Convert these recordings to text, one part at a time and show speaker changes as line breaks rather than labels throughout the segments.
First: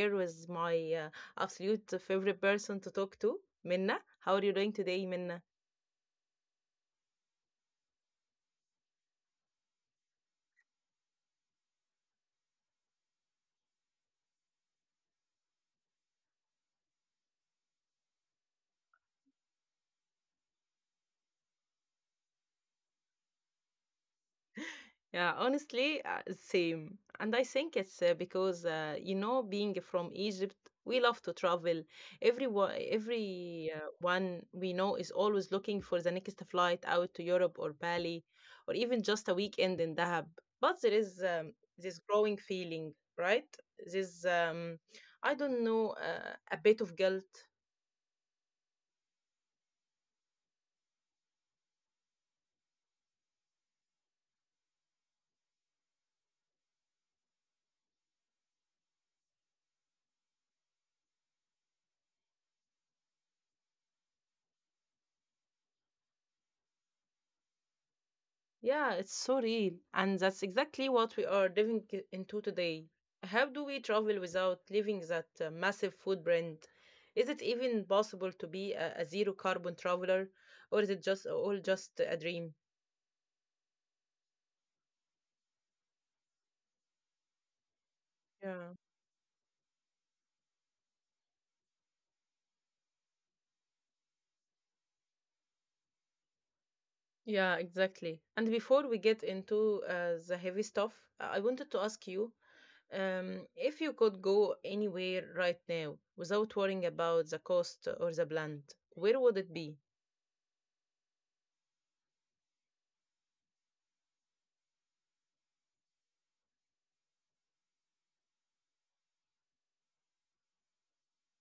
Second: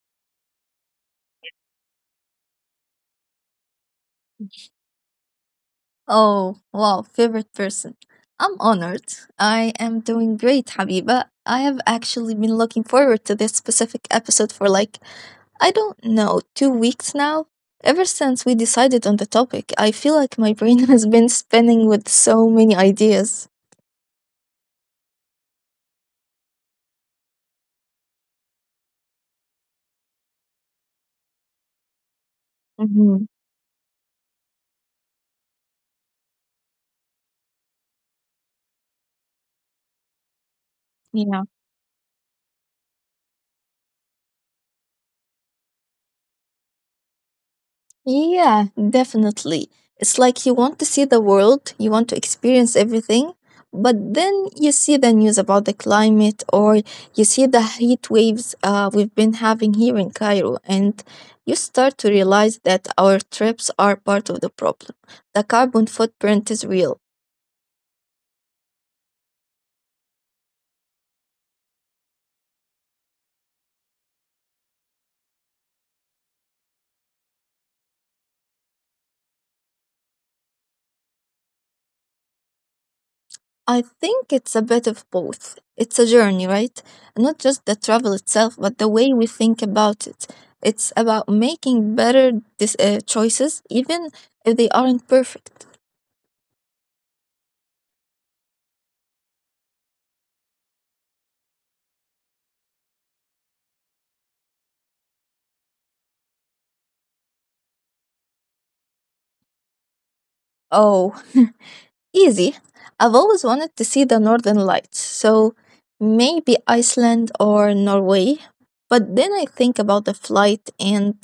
here with my absolute favorite person to talk to, Minna. How are you doing today, Minna?
Oh, wow, favorite person. I'm honored. I am doing great, Habiba. I have actually been looking forward to this specific episode for I don't know, 2 weeks now. Ever since we decided on the topic, I feel like my brain has been spinning with so many ideas.
Yeah, honestly, same. And I think it's because being from Egypt, we love to travel. Everyone,
Mm-hmm.
every one we know is always looking for the next flight out to Europe or Bali, or even just a weekend in Dahab. But there is
Yeah.
this growing feeling, right? This I don't know, a bit of guilt.
Yeah, definitely. It's like you want to see the world, you want to experience everything, but then you see the news about the climate or you see the heat waves we've been having here in Cairo, and you start to realize that our trips are part of the problem. The carbon footprint is real.
Yeah, it's so real. And that's exactly what we are living into today. How do we travel without leaving that massive footprint? Is it even possible to be a zero carbon traveler, or is it just all just a dream?
I think it's a bit of both. It's a journey, right? Not just the travel
Yeah.
itself, but the way we think about it. It's about making better choices, even if they aren't perfect.
Yeah, exactly. And before we get into the heavy stuff, I wanted to ask you if you could go anywhere right now without worrying about the cost or the brand, where would it be?
Oh, easy. I've always wanted to see the Northern Lights, so maybe Iceland or Norway. But then I think about the flight and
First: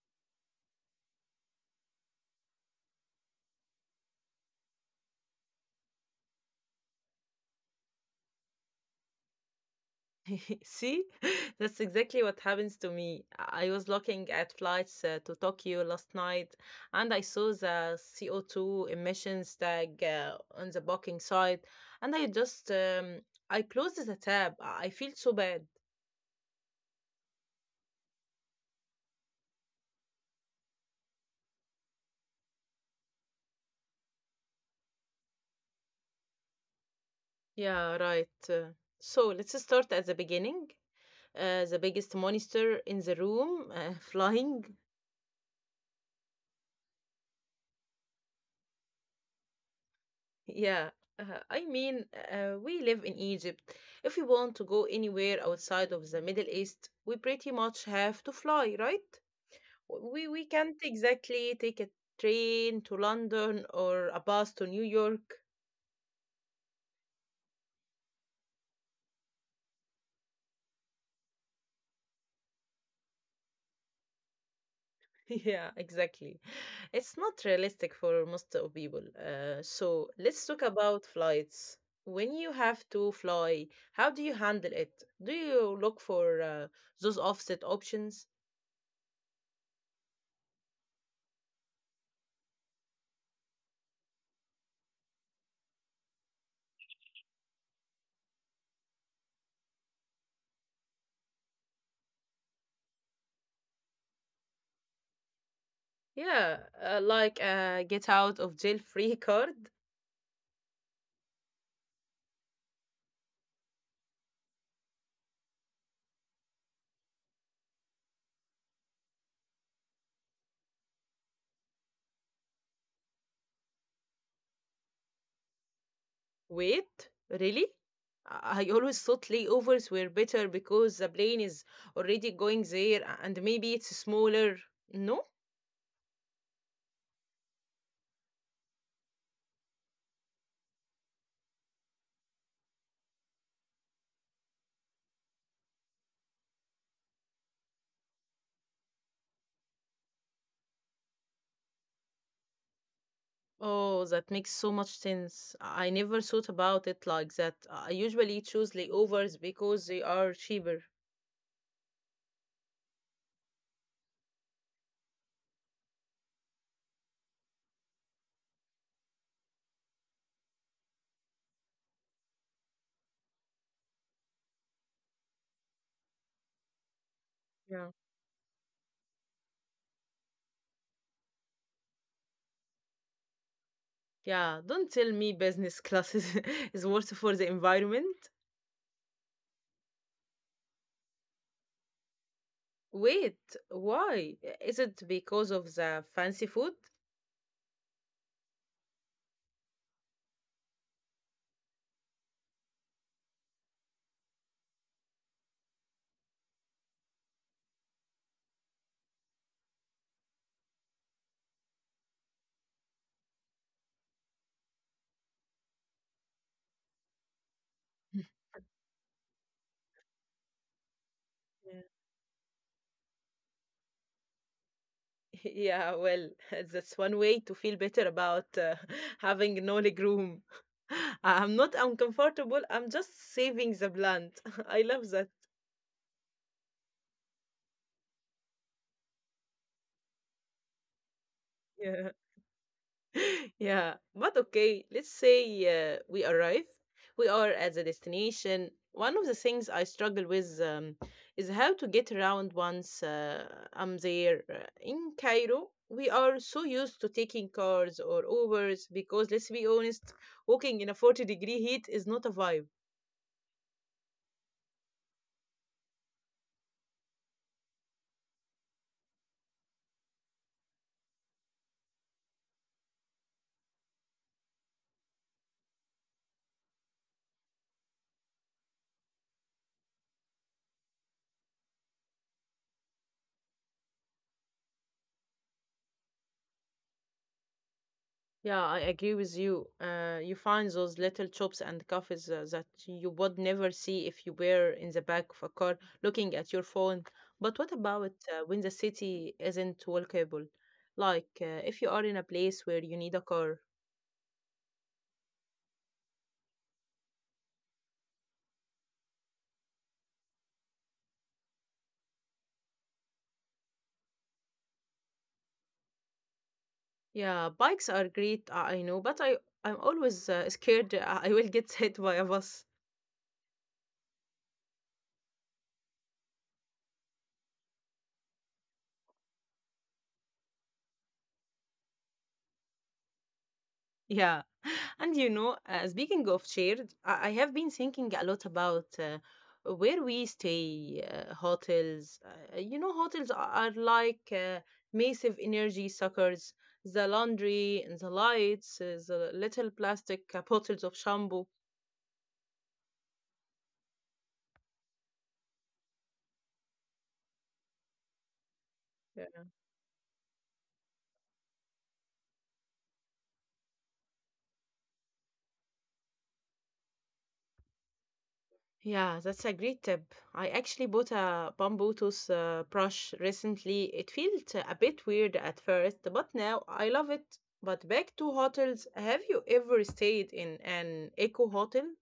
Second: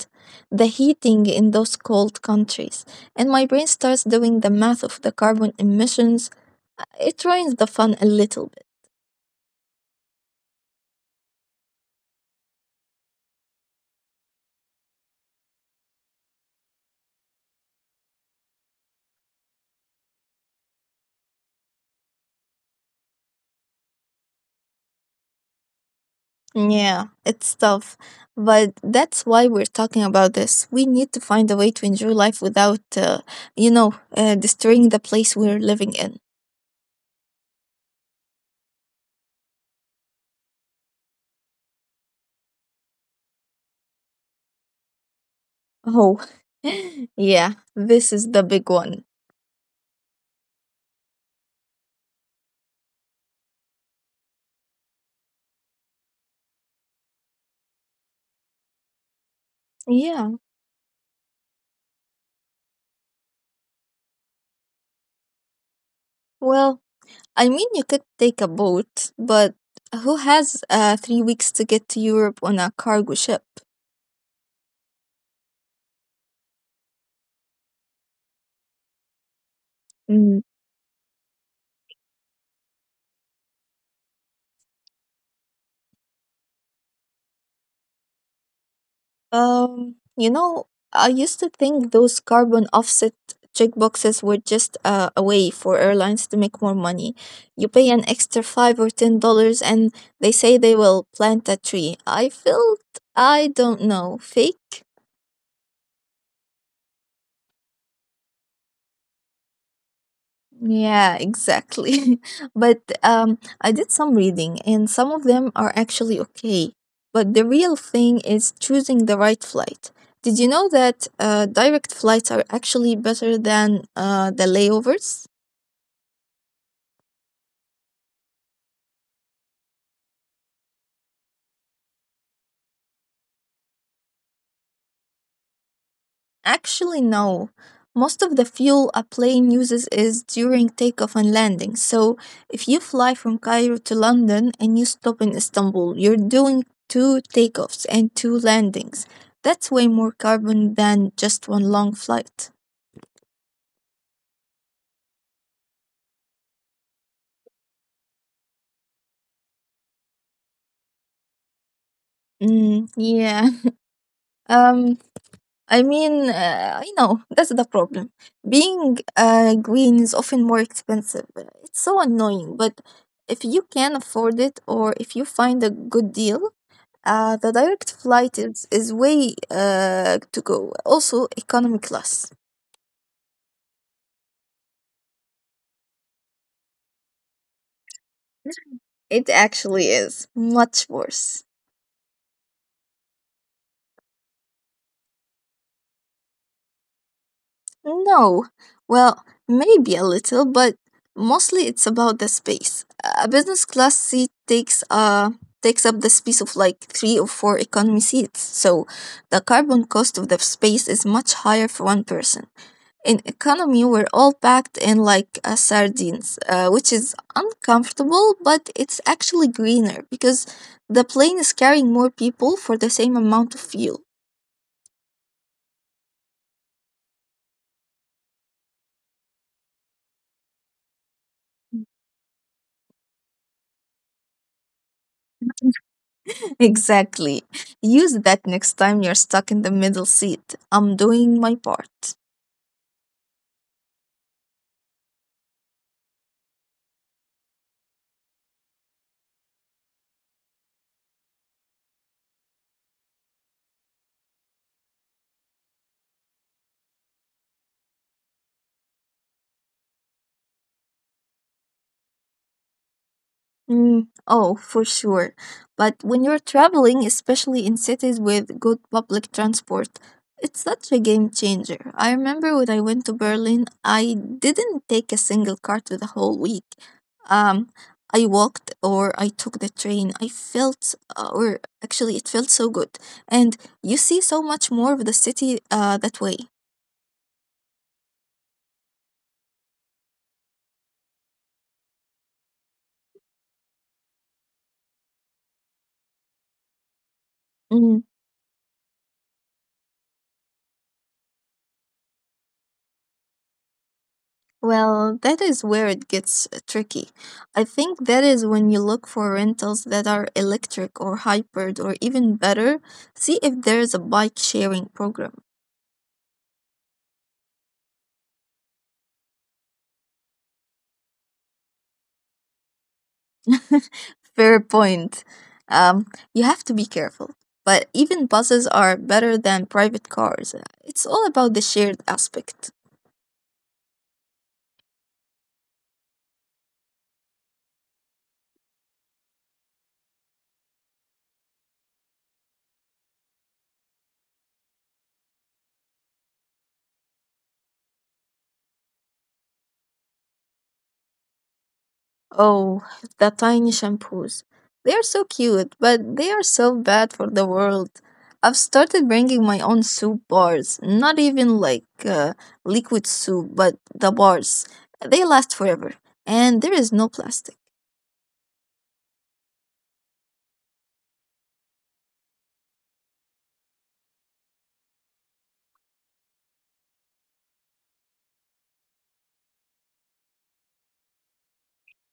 the heating in those cold countries, and my brain starts doing the math of the carbon emissions. It ruins the fun a little bit.
See, that's exactly what happens to me. I was looking at flights to Tokyo last night and I saw the CO2 emissions tag on the booking site and I just I closed the tab. I feel so bad.
Yeah, it's tough. But that's why we're talking about this. We need to find a way to enjoy life without, destroying the place we're living in.
Yeah, right. So let's start at the beginning. The biggest monster in the room, flying.
Oh, yeah, this is the big one.
Yeah, I mean, we live in Egypt. If we want to go anywhere outside of the Middle East, we pretty much have to fly, right? We
Yeah.
we can't exactly take a train to London or a bus to New York.
Well, I mean, you could take a boat, but who has 3 weeks to get to Europe on a cargo ship?
Yeah, exactly. It's not realistic for most of people. So let's talk about flights. When you have to fly, how do you handle it? Do you look for those offset options?
You know, I used to think those carbon offset checkboxes were just a way for airlines to make more money. You pay an extra $5 or $10, and they say they will plant a tree. I felt, I don't know, fake.
Yeah, like a get out of jail free card.
Yeah, exactly. But I did some reading, and some of them are actually okay. But the real thing is choosing the right flight. Did you know that direct flights are actually better than the layovers?
Wait, really? I always thought layovers were better because the plane is already going there and maybe it's smaller. No?
Actually, no. Most of the fuel a plane uses is during takeoff and landing. So, if you fly from Cairo to London and you stop in Istanbul, you're doing two takeoffs and two landings. That's way more carbon than just one long flight.
Oh, that makes so much sense. I never thought about it like that. I usually choose layovers because they are cheaper.
Yeah. Um, I mean, I know that's the problem. Being green is often more expensive. It's so annoying, but if you can afford it or if you find a good deal, Uh, the direct
Yeah.
flight is, is way to go. Also, economy class.
Yeah, don't tell me business class is, is worse for the environment.
It actually is much worse.
Wait, why? Is it because of the fancy food?
No, well, maybe a little, but mostly it's about the space. A business class seat takes up the space of like three or four economy seats, so the carbon cost of the space is much higher for one person. In economy, we're all packed in like sardines, which is uncomfortable, but it's actually greener because the plane is carrying more people for the same amount of fuel.
Yeah, well, that's one way to feel better about having no leg room. I'm not uncomfortable, I'm just saving the blunt. I love that.
Exactly. Use that next time you're stuck in the middle seat. I'm doing my part.
Yeah. Yeah, but okay, let's say we arrive, we are at the destination. One of the things I struggle with is how to get around once I'm there. In Cairo, we are so used to taking cars or Ubers because, let's be honest, walking in a 40-degree heat is not a vibe.
Oh, for sure. But when you're traveling, especially in cities with good public transport, it's such a game changer. I remember when I went to Berlin, I didn't take a single car to the whole week. Um, I walked or I took the train. I felt, or actually, it felt so good. And you see so much more of the city that way.
Yeah, I agree with you. You find those little shops and cafes that you would never see if you were in the back of a car looking at your phone. But what
Mm-hmm.
about when the city isn't walkable? Like if you are in a place where you need a car.
Well, that is where it gets tricky. I think that is when you look for rentals that are electric or hybrid, or even better, see if there is a bike sharing program.
Yeah, bikes are great, I know, but I'm always scared I I will get hit by a bus.
Fair point. Um, you have to be careful. But even buses are better than private cars. It's all about the shared aspect.
Yeah. And you know, speaking of shared, I have been thinking a lot about where we stay, hotels. You know, hotels are like massive energy suckers. The laundry and the lights, the little plastic bottles of shampoo.
Oh, the tiny shampoos. They are so cute, but they are so bad for the world. I've started bringing
uh,
my own soup bars, not even liquid soup, but the bars. They last forever, and there is no plastic.
Yeah, that's a great tip. I actually bought a bamboo tooth brush recently. It felt a bit weird at first, but now I love it. But back to hotels, have you ever stayed in an eco hotel?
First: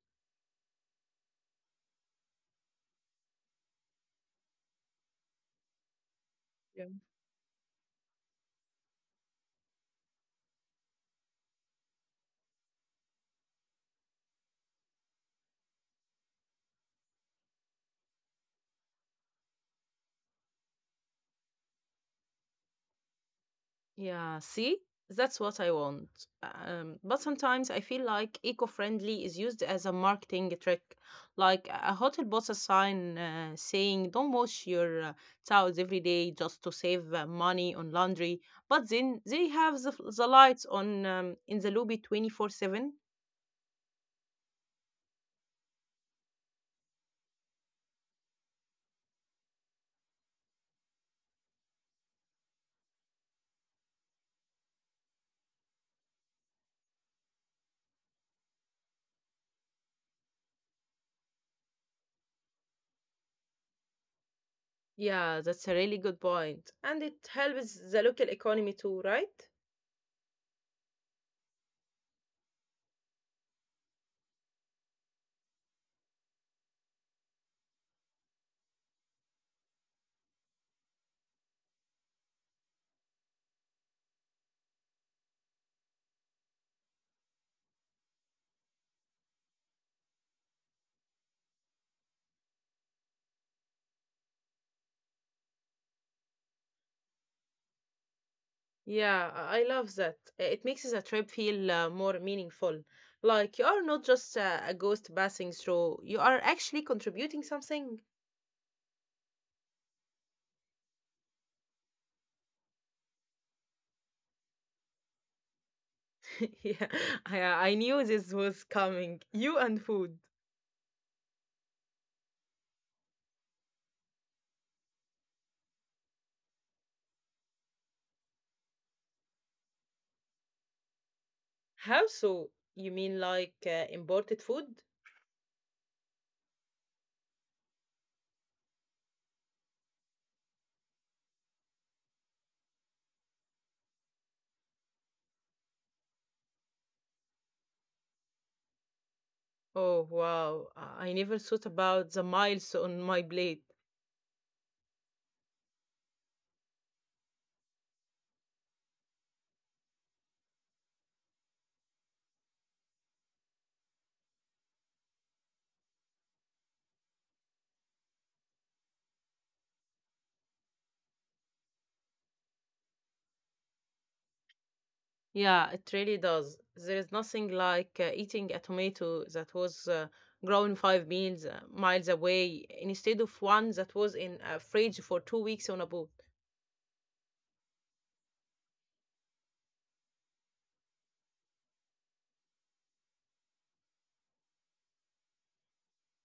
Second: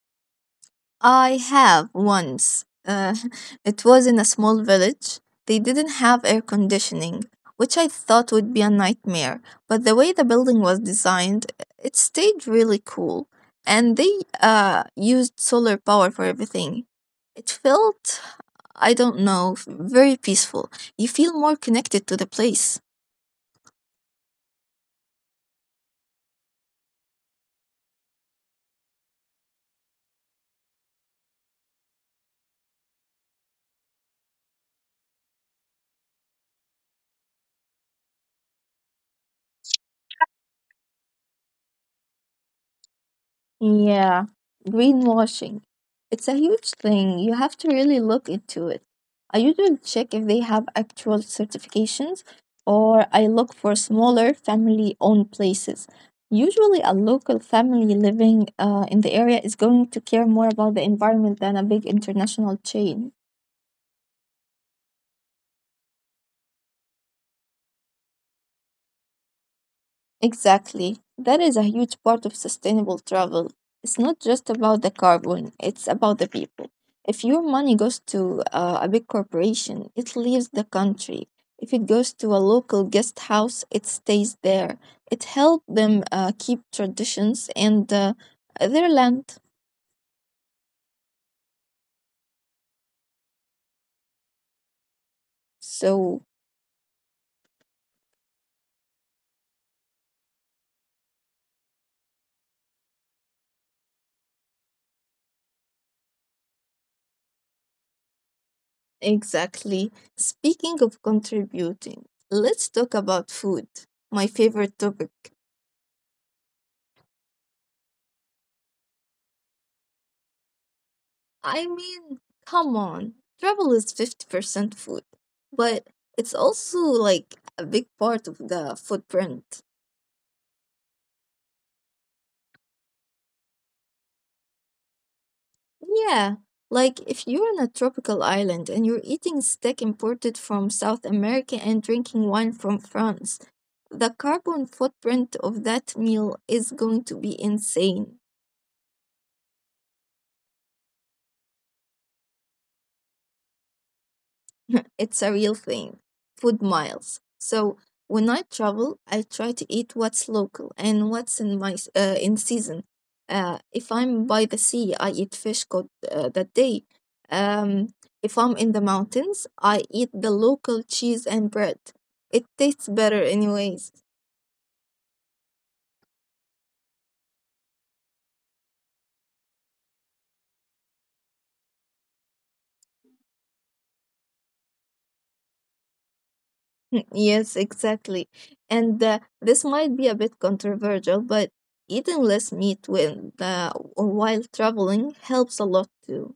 I have once. It was in a small village. They didn't have air conditioning, which I thought would be a nightmare. But the way the building was designed, it stayed really cool. And they used solar power for everything. It felt, I don't know, very peaceful. You feel more connected to the place.
Yeah, see, that's what I want. But sometimes I feel like eco-friendly is used as a marketing trick, like a hotel bought a sign saying "Don't wash your towels every day just to save money on laundry," but then they have the lights on in the lobby 24/7.
Yeah, greenwashing. It's a huge thing. You have to really look into it. I usually check if they have actual certifications, or I look for smaller family owned places. Usually, a local family living in the area is going to care more about the environment than a big international chain.
Yeah, that's a really good point, and it helps the local economy too, right?
Exactly. That is a huge part of sustainable travel. It's not just about the carbon, it's about the people. If your money goes to a big corporation, it leaves the country. If it goes to a local guest house, it stays there. It helps them keep traditions and their land.
Yeah, I love that. It makes the trip feel more meaningful.
So,
Like you are not just a ghost passing through, you are actually contributing something.
exactly. Speaking of contributing, let's talk about food,
Yeah,
my
I,
favorite
I
topic.
knew this was coming. You and food.
I mean, come on. Travel is 50% food, but it's also like a big part of the footprint.
How so? You mean like imported food?
Yeah, like if you're on a tropical island and you're eating steak imported from South America and drinking wine from France, the carbon footprint of that meal is going to be insane.
Oh, wow. I never thought about the miles on my plate.
It's a real thing. Food miles. So when I travel, I try to eat what's local and what's in season. If I'm by the sea, I eat fish caught that day. Um, if I'm in the mountains, I eat the local cheese and bread. It tastes better, anyways.
Yeah, it really does. There is nothing like eating a tomato that was grown 5 miles miles away instead of one that was in a fridge for 2 weeks on a boat.
Yes, exactly. And this might be a bit controversial, but eating less meat when while traveling helps a lot too.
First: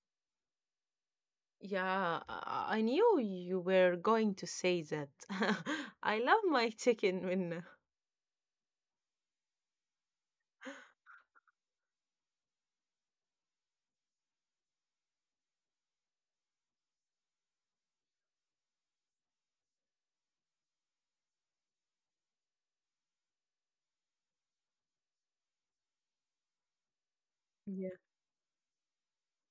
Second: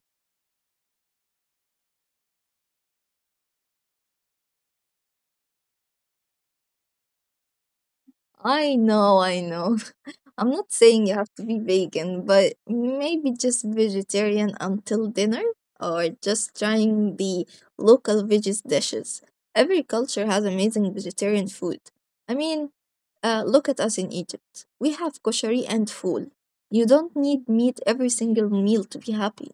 Yeah, I knew you were going to say that. I love my chicken when.
I know, I know. I'm not saying you have to be vegan, but maybe just vegetarian until dinner, or just trying the local veggies dishes. Every culture has amazing vegetarian food. I mean, look at us in Egypt. We have koshari and fool. You don't need meat
Yeah.
every single meal to be happy.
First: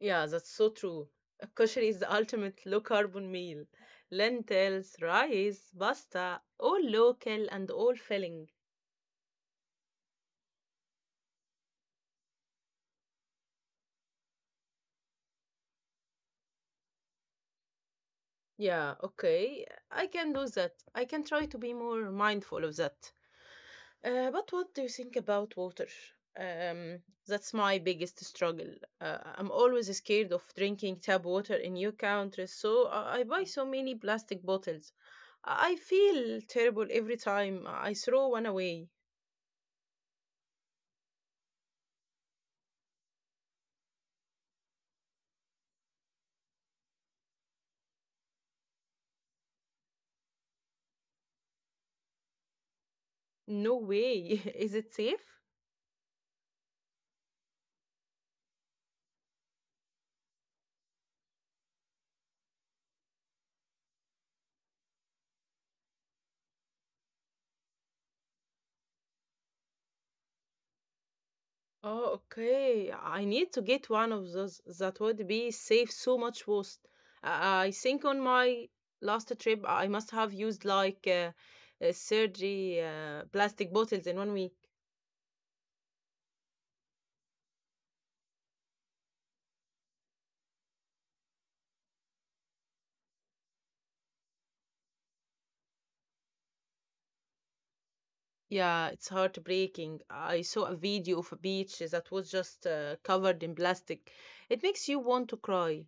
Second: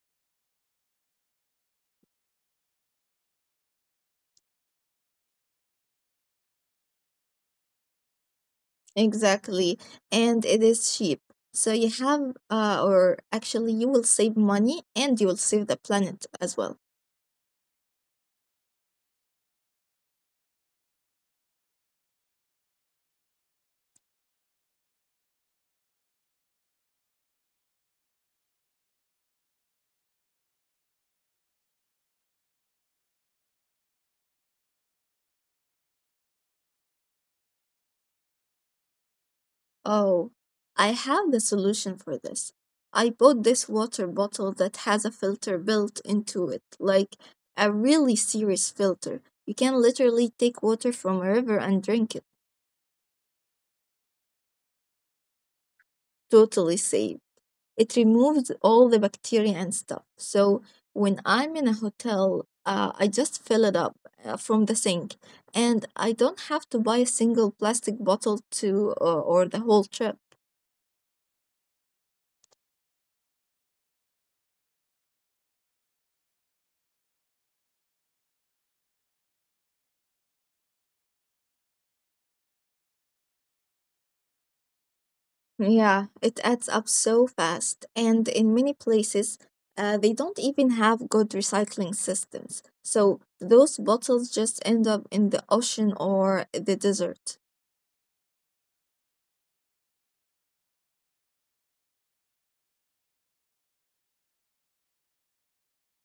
Yeah, that's so true. Kosher is the ultimate low carbon meal. Lentils, rice, pasta, all local and all filling.
Exactly. And it is cheap. So you have, or actually, you will save money and you will save the planet as well.
Yeah, okay. I can do that. I can try to be more mindful of that. But what do you think about water? Um, that's my biggest struggle. I'm always scared of drinking tap water in new countries, so I buy so many plastic bottles. I feel terrible every time I throw one away.
Oh, I have the solution for this. I bought this water bottle that has a filter built into it, like a really serious filter. You can literally take water from a river and drink it.
No way. Is it safe?
Totally safe. It removes all the bacteria and stuff. So when I'm in a hotel, I just fill it up from the sink, and I don't have to buy a single plastic bottle to or the whole trip.
Oh, okay. I need to get one of those. That would be save so much waste. I think on my last trip, I must have used like surgery plastic bottles in 1 week.
Yeah, it adds up so fast. And in many places, they don't even have good recycling systems. So those bottles just end up in the ocean or the desert.
Yeah, it's heartbreaking. I saw a video of a beach that was just covered in plastic. It makes you want to cry.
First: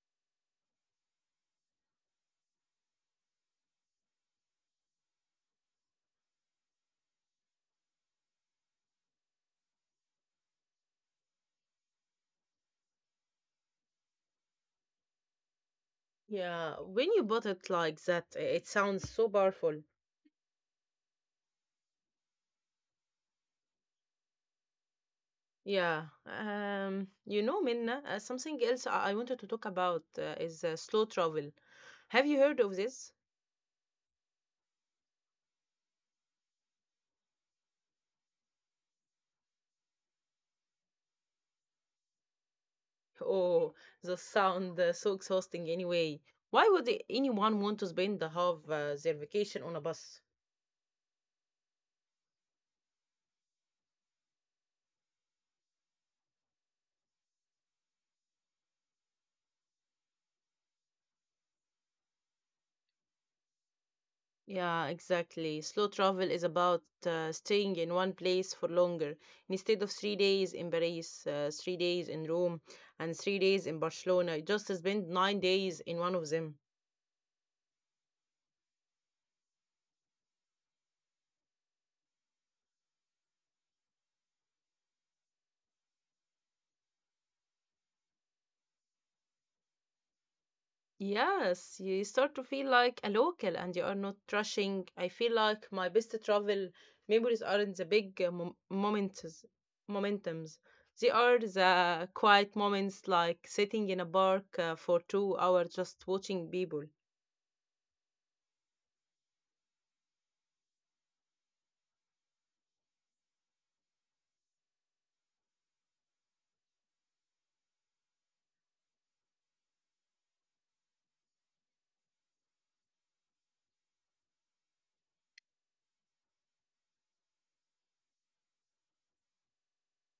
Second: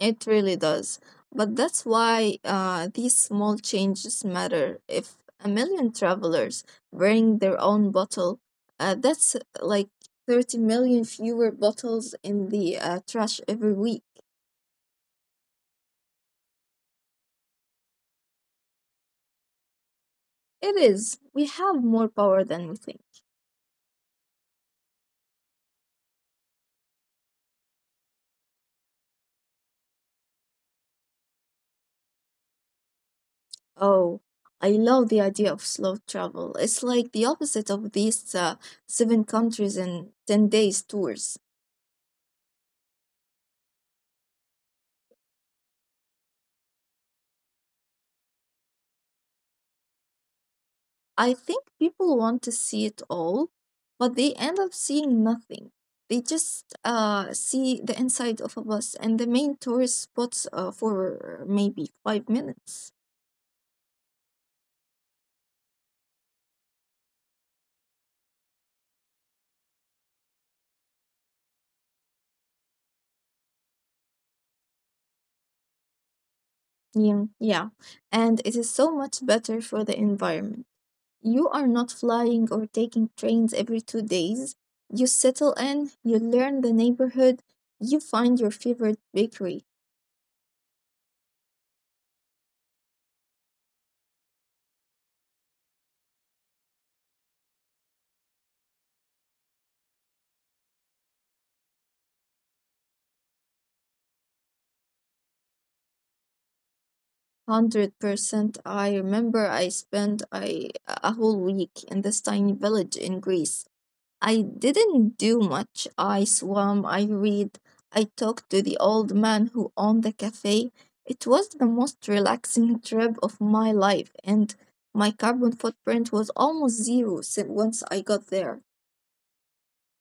It really does. But that's why these small changes matter. If a million travelers bring their own bottle, that's like 30 million fewer bottles in the trash every week.
Yeah, when you bought it like that, it sounds so powerful.
It is. We have more power than we think.
Yeah. You know, Minna, something else I wanted to talk about is slow travel. Have you heard of this?
Oh, I love the idea of slow travel. It's like the opposite of these seven countries in 10 days tours.
Oh, the sound so exhausting anyway. Why would anyone want to spend the half their vacation on a bus?
I think people want to see it all, but they end up seeing nothing. They just see the inside of a bus and the main tourist spots for maybe 5 minutes.
Yeah, exactly. Slow travel is about staying in one place for longer. Instead of 3 days in Paris, 3 days in Rome, and 3 days in Barcelona, you just spend 9 days in one of them.
Yeah, yeah, and it is so much better for the environment. You are not flying or taking trains every 2 days. You settle in, you learn the neighborhood, you find your favorite bakery.
Yes, you start to feel like a local and you are not rushing. I feel like my best travel memories aren't the big moments, momentums. They are the quiet moments like sitting in a park for 2 hours just watching people.
100%. I remember I spent a whole week in this tiny village in Greece. I didn't do much. I swam, I read, I talked to the old man who owned the cafe. It was the most relaxing trip of my life, and my carbon footprint was almost once I got there.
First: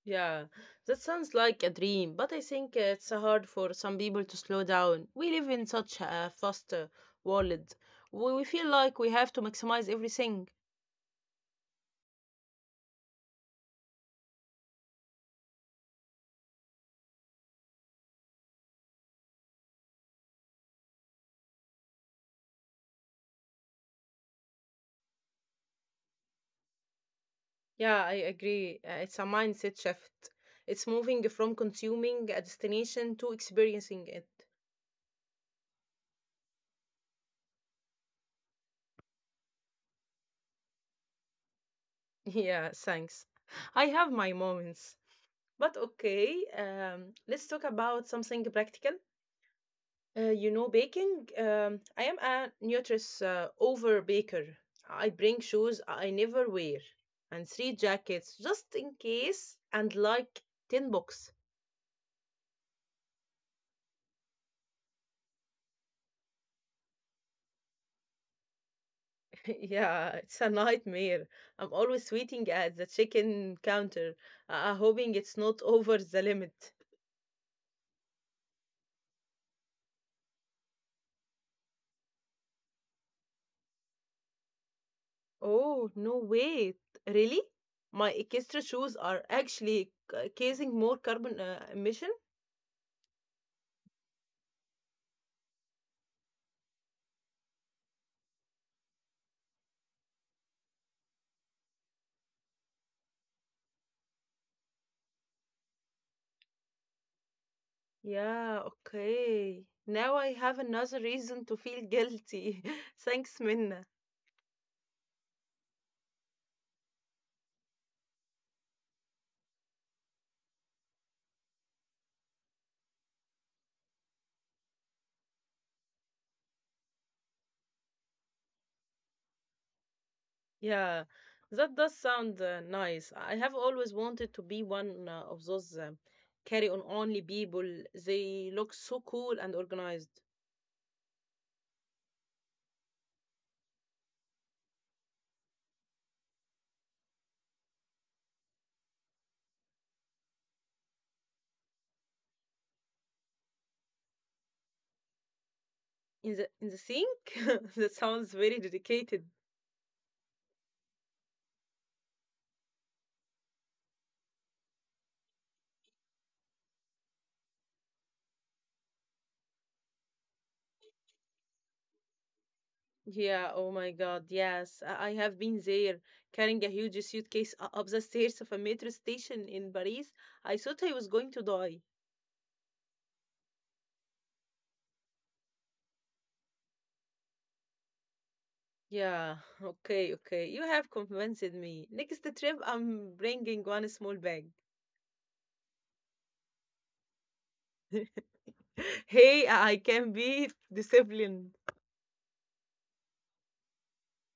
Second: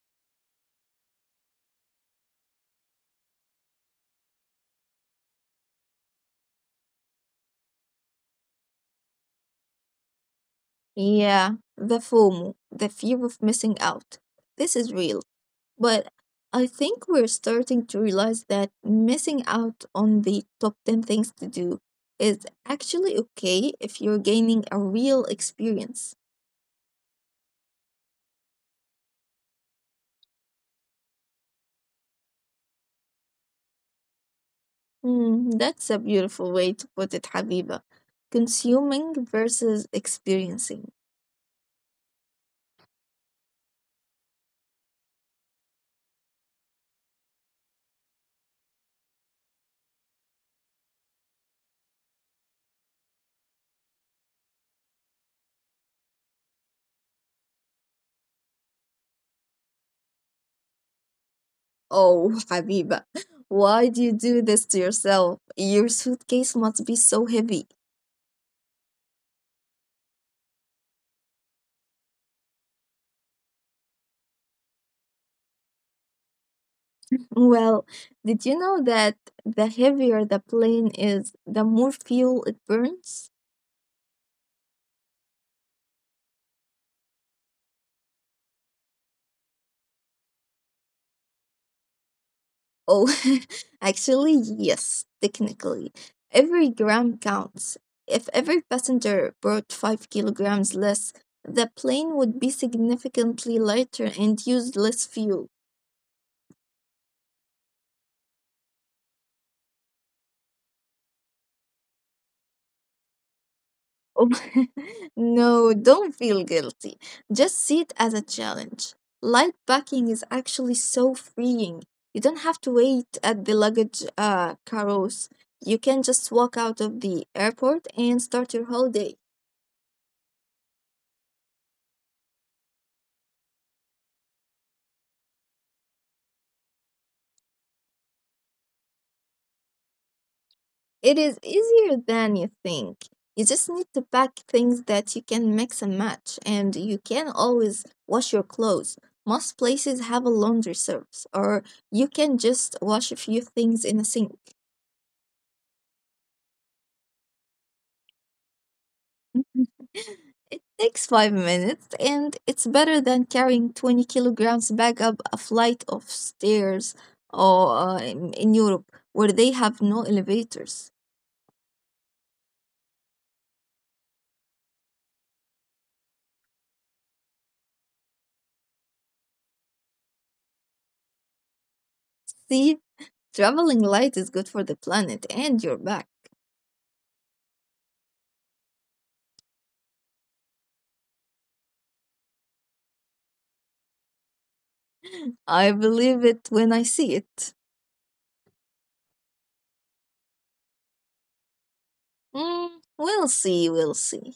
Yeah, that sounds like a dream, but I think it's hard for some people to slow down. We live in such a fast world. We feel like we have to maximize everything.
Yeah, the FOMO, the fear of missing out. This is real. But I think we're starting to realize that missing out on the top 10 things to do is actually okay if you're gaining a real experience.
Yeah, I agree. It's a mindset shift. It's moving from consuming a destination to experiencing it.
Hmm, that's a beautiful way to put it, Habiba. Consuming versus experiencing.
Yeah, thanks. I have my moments. But okay, let's talk about something practical. You know, baking. I am a nutritious over baker. I bring shoes I never wear and three jackets just in case and like 10 books.
Oh, Habiba, why do you do this to yourself? Your suitcase must be so heavy.
Yeah, it's a nightmare. I'm always waiting at the chicken counter, hoping it's not over the limit.
Well, did you know that the heavier the plane is, the more fuel it burns?
Oh, no, wait. Really? My extra shoes are actually causing more carbon emission?
Oh, actually, yes, technically. Every gram counts. If every passenger brought 5 kilograms less, the plane would be significantly lighter and use less fuel.
Yeah, okay. Now I have another reason to feel guilty. Thanks, Minna.
Oh, no, don't feel guilty. Just see it as a challenge. Light packing is actually so freeing. You don't have to wait at the luggage carousel. You can just walk out of the airport and start your holiday.
Yeah, that does sound nice. I have always wanted to be one of those carry on only people. They look so cool and organized.
It is easier than you think. You just need to pack things that you can mix and match, and you can always wash your clothes. Most places have a laundry service, or you can just wash a few things in a sink.
In the sink? That sounds very dedicated.
It takes 5 minutes, and it's better than carrying 20 kilograms back up a flight of stairs or in Europe where they have no elevators.
Yeah, oh my God, yes. I have been there carrying a huge suitcase up the stairs of a metro station in Paris. I thought I was going to die.
See, traveling light is good for the planet and your back.
Yeah, okay. You have convinced me. Next trip, I'm bringing one small bag.
I believe it when I see it.
Hey, I can be disciplined.
Mm, we'll see, we'll see.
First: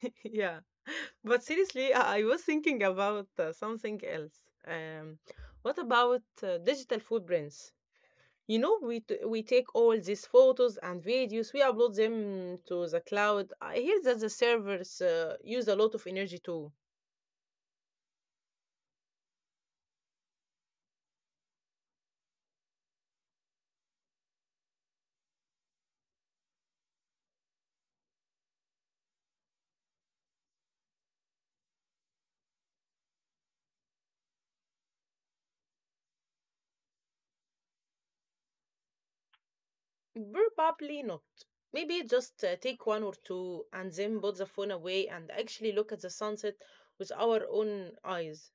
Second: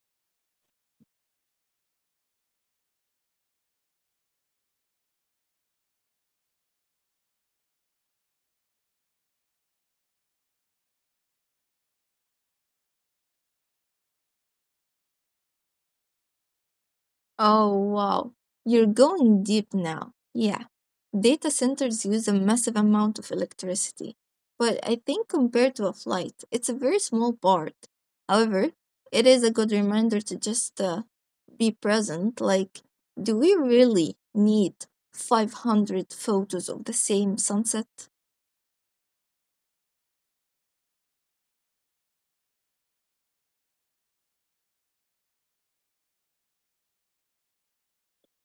Yeah. But seriously, I was thinking about something else. Um, what about digital footprints? You know, we take all these photos and videos, we upload them to the cloud. I hear that the servers use a lot of energy too.
Oh, wow. You're going deep now. Yeah. Data centers use a massive amount of electricity. But I think compared to a flight, it's a very small part. However, it is a good reminder to just be present. Like, do we really need 500 photos of the same sunset?
Probably not. Maybe just take one or two and then put the phone away and actually look at the sunset with our own eyes.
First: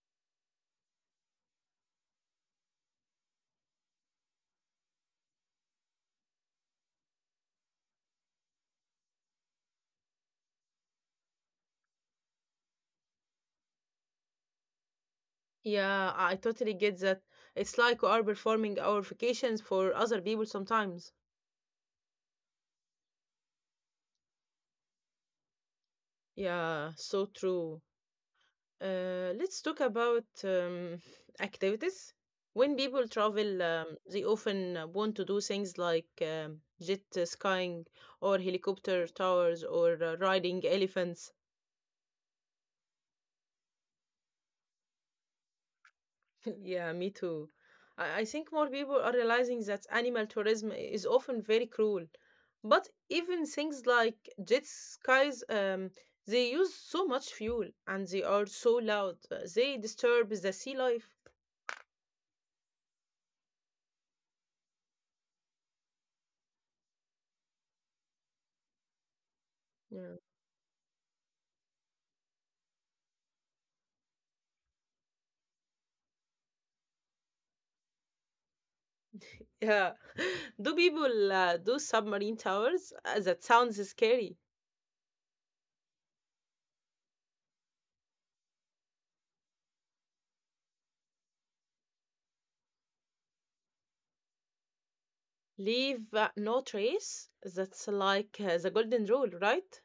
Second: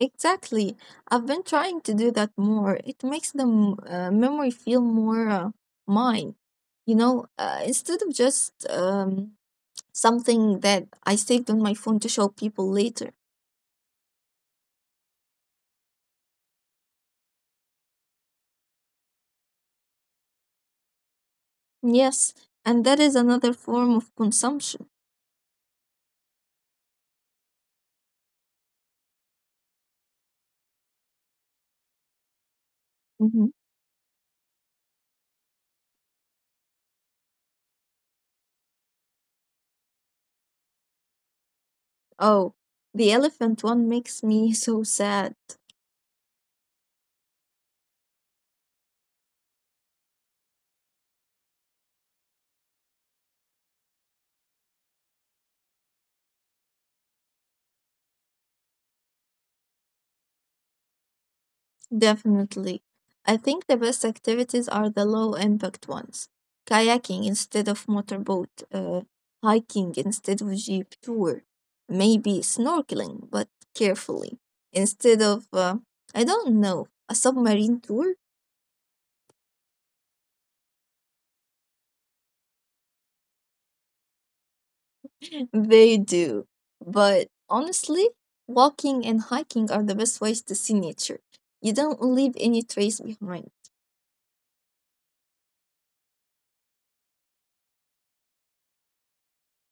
Exactly. I've been trying to do that more. It makes the memory feel more mine, instead of just something that I saved on my phone to show people later.
Yeah, I totally get that. It's like we are performing our vacations for other people sometimes.
Yes, and that is another form of consumption.
Yeah, so true. Let's talk about activities. When people
Mhm.
travel, they often want to do things like jet skiing or helicopter towers or riding elephants.
Oh, the elephant one makes me so sad.
Yeah, me too. I think more people are realizing that animal tourism is often very cruel. But even things like jet skis, they use so much fuel and they are so loud. They disturb the sea life.
Definitely. I think the best activities are the low impact ones. Kayaking instead of motorboat, hiking
Yeah.
instead of jeep tour, maybe snorkeling, but carefully, instead of, I don't know, a submarine tour?
Yeah. Do people do submarine towers? That sounds scary.
They do. But honestly, walking and hiking are the best ways to see nature. You don't leave any trace behind.
Leave no trace. That's like the golden rule, right?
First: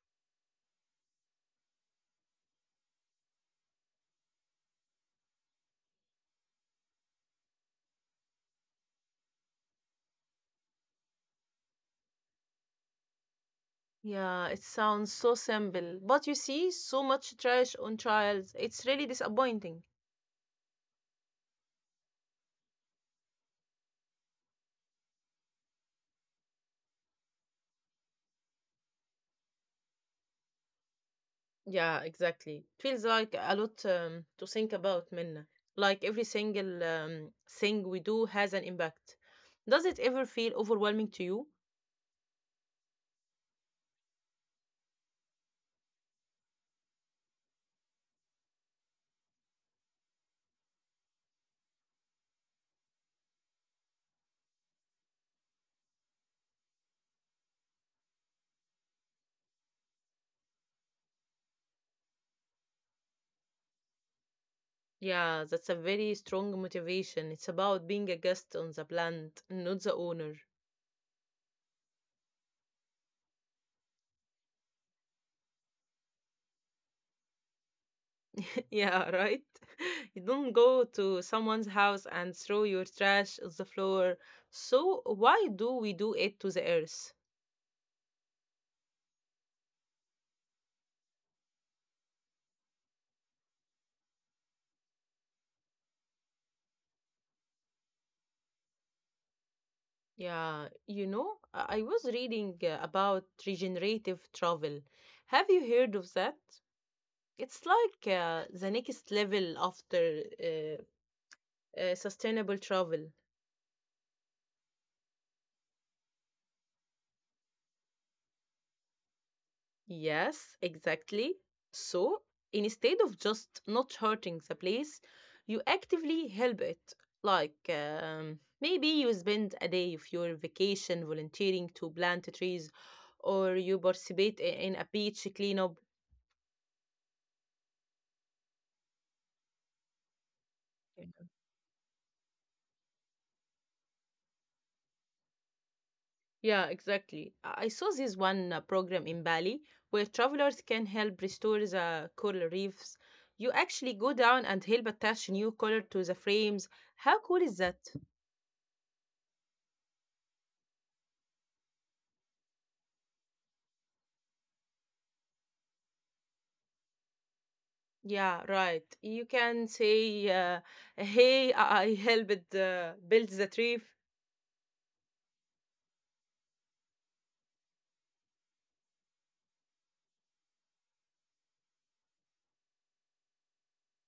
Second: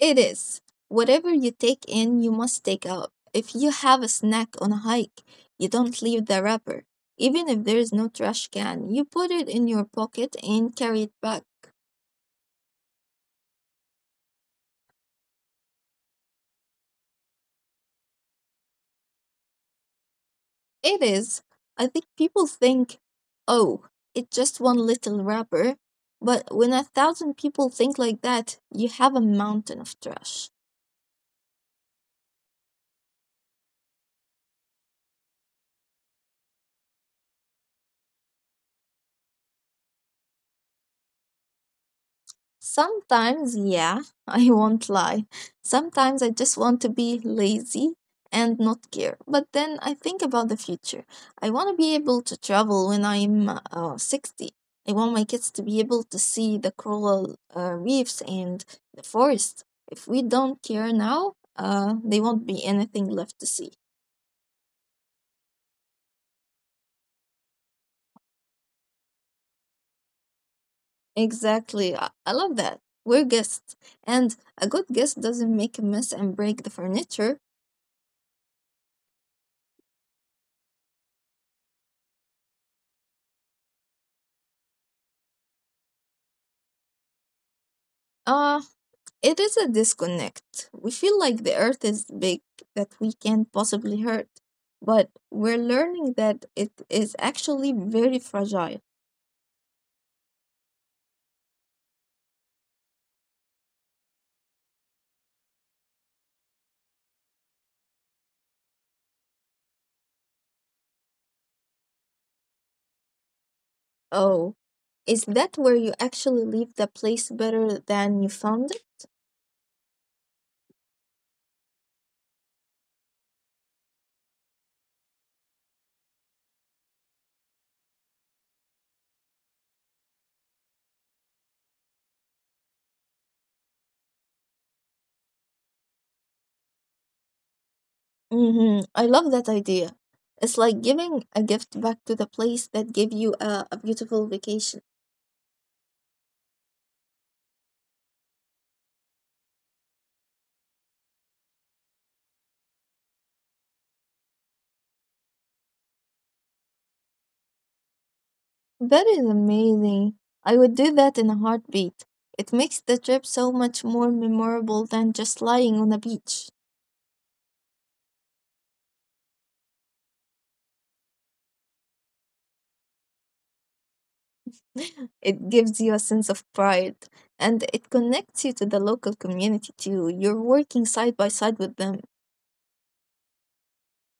It is. Whatever you take in, you must take out. If you have a snack on a hike, you don't leave the wrapper. Even if there is no trash can, you put it in your pocket and carry it back.
Yeah, it sounds so simple, but you see so much trash on trials. It's really disappointing.
It is. I think people think, oh, it's just one little wrapper. But when a thousand people think like that, you have a mountain of trash.
Yeah, exactly. Feels like a lot to think about, Minna. Like every single thing we do has an impact. Does it ever feel overwhelming to you?
Sometimes, yeah, I won't lie. Sometimes I just want to be lazy and not care. But then I think about the future. I want to be able to travel when I'm 60. I want my kids to be able to see the coral reefs and the forest. If we don't care now, there won't be anything left to see.
Yeah, that's a very strong motivation. It's about being a guest on the plant, not the owner.
Exactly. I love that. We're guests. And a good guest doesn't make a mess and break the furniture.
Yeah, right? You don't go to someone's house and throw your trash on the floor. So, why do we do it to the earth?
Uh, It is a disconnect. We feel like the earth is big, that we can't possibly hurt. But we're learning that it is actually very fragile.
Yeah, you know, I was reading about regenerative travel. Have you heard of that? It's like the next level after uh, sustainable travel.
Oh, is that where you actually leave the place better than you found it?
Yes, exactly. So instead of just not hurting the place, you actively help it. Like maybe you spend a day of your vacation volunteering to plant trees, or you participate in a beach cleanup.
I love that idea. It's like
Yeah.
giving a gift back to the place that gave you a beautiful vacation.
Yeah, exactly. I saw this one program in Bali where travelers can help restore the coral reefs. You actually go down and help attach new color to the frames. How cool is that?
That is amazing. I would do that in a heartbeat. It makes the trip so much more memorable than just lying on a beach.
Yeah, right. You can say, "Hey, I helped build the trip."
It gives you a sense of pride and it connects you to the local community too. You're working side by side with them.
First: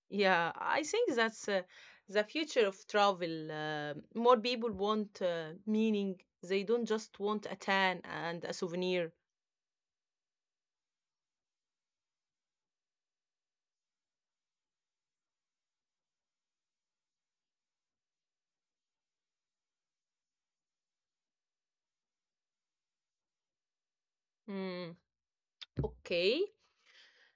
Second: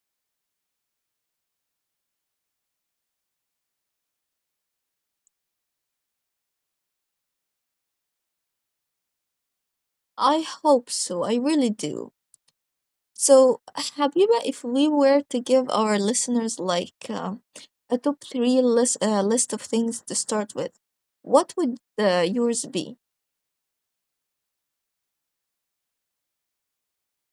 Yeah, I think that's the future of travel. More people want meaning. They don't just want a tan and a souvenir.
I hope so. I really do. So, Habiba, if we were to give our listeners like a top three list, list of things to start with, what would yours be?
Hmm. Okay.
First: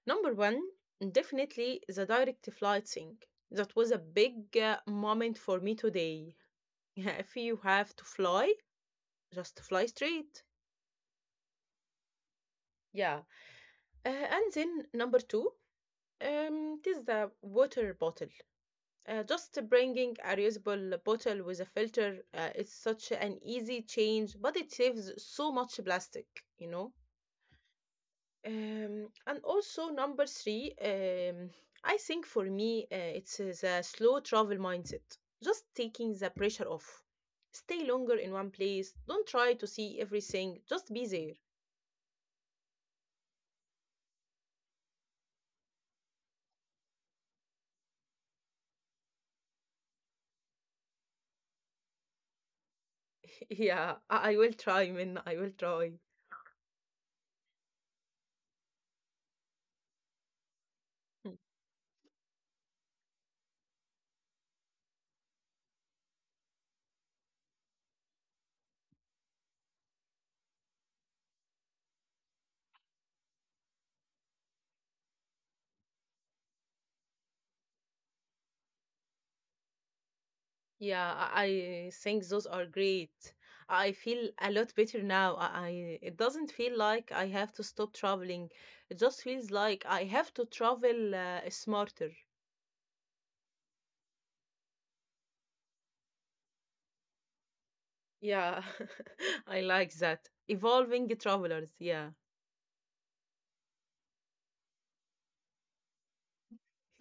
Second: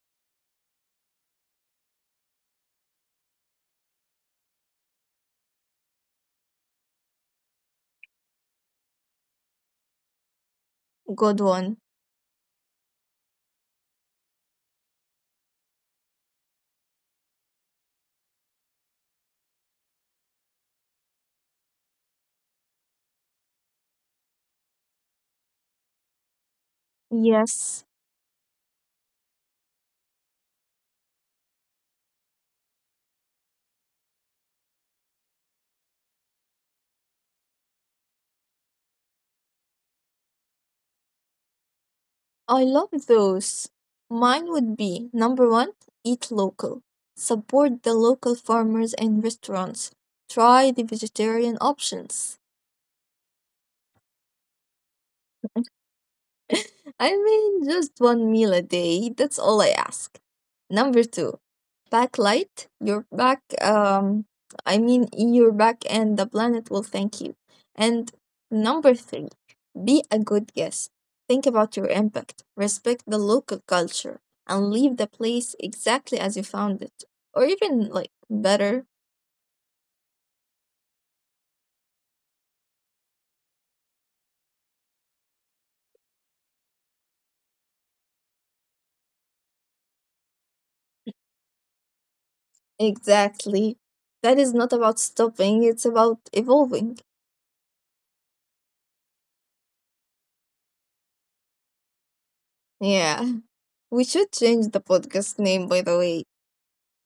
Number one, definitely the direct flight thing. That was a big moment for me today. If you have to fly, just fly straight.
Good one.
Yeah. Uh, and then number two. It is the water bottle. Just bringing a reusable bottle with a filter is such an easy change, but it saves so much plastic, you know.
Yes.
And also number three, I think for me it's the slow travel mindset. Just taking the pressure off. Stay longer in one place. Don't try to see everything. Just be there.
I love those. Mine would be number one, eat local. Support the local farmers and restaurants. Try the vegetarian options.
Yeah, I will try, Minna. I will try.
I mean, just one meal a day. That's all I ask. Number two, back light. Your back, I mean, your back and the planet will thank you. And number three, be a good guest. Think about your impact, respect the local culture, and leave the place exactly as you found it. Or even like better.
Yeah, I think those are great. I feel a lot better now. I it doesn't feel like I have to stop traveling. It just feels like I have to travel smarter.
Exactly. That is not about stopping, it's about evolving.
Yeah, I like that. Evolving travelers. Yeah.
Yeah. We should change the podcast name, by the way.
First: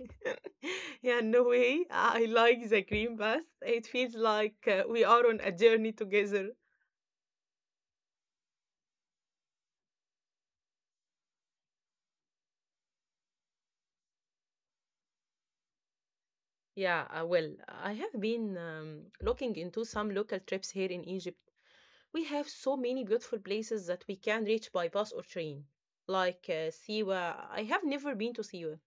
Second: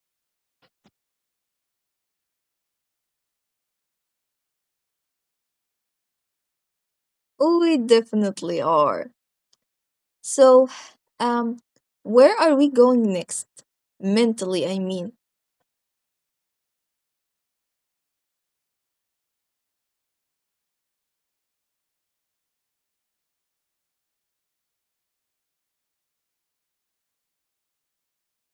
Yeah, no way. I like the green bus. It feels like we are on a journey together.
We definitely are. So, um, where are we going next? Mentally, I mean.
Yeah, well, I have been looking into some local trips here in Egypt. We have so many beautiful places that we can reach by bus or train, like Siwa. I have never been to Siwa.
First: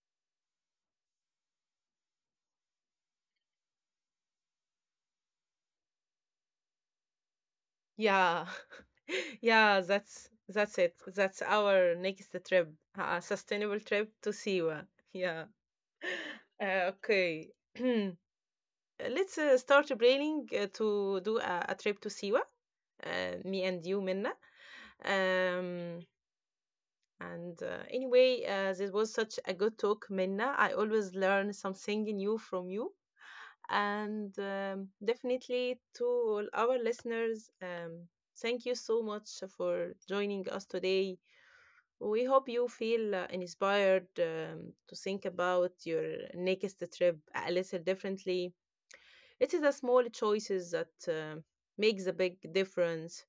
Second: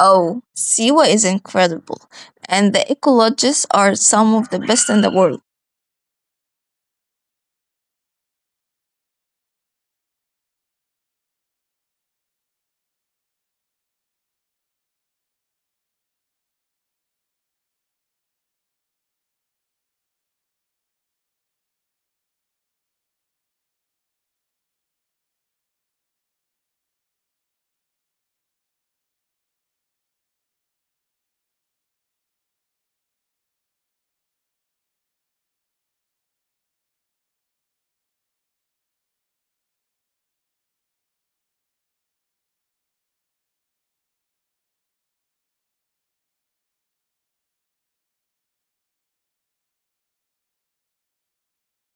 Oh, Siwa is incredible, and the ecologists are some of the best in the world.
Yeah, yeah, that's it. That's our next trip, a sustainable trip to Siwa. Yeah. Okay. Let's start planning to do a trip to Siwa, me and you, Minna. Um, and Anyway, this was such a good talk, Minna. I always learn something new from you. And definitely to all our listeners, thank you so much for joining us today. We hope you feel inspired to think about your next trip a little differently. It is the small choices that make the big difference.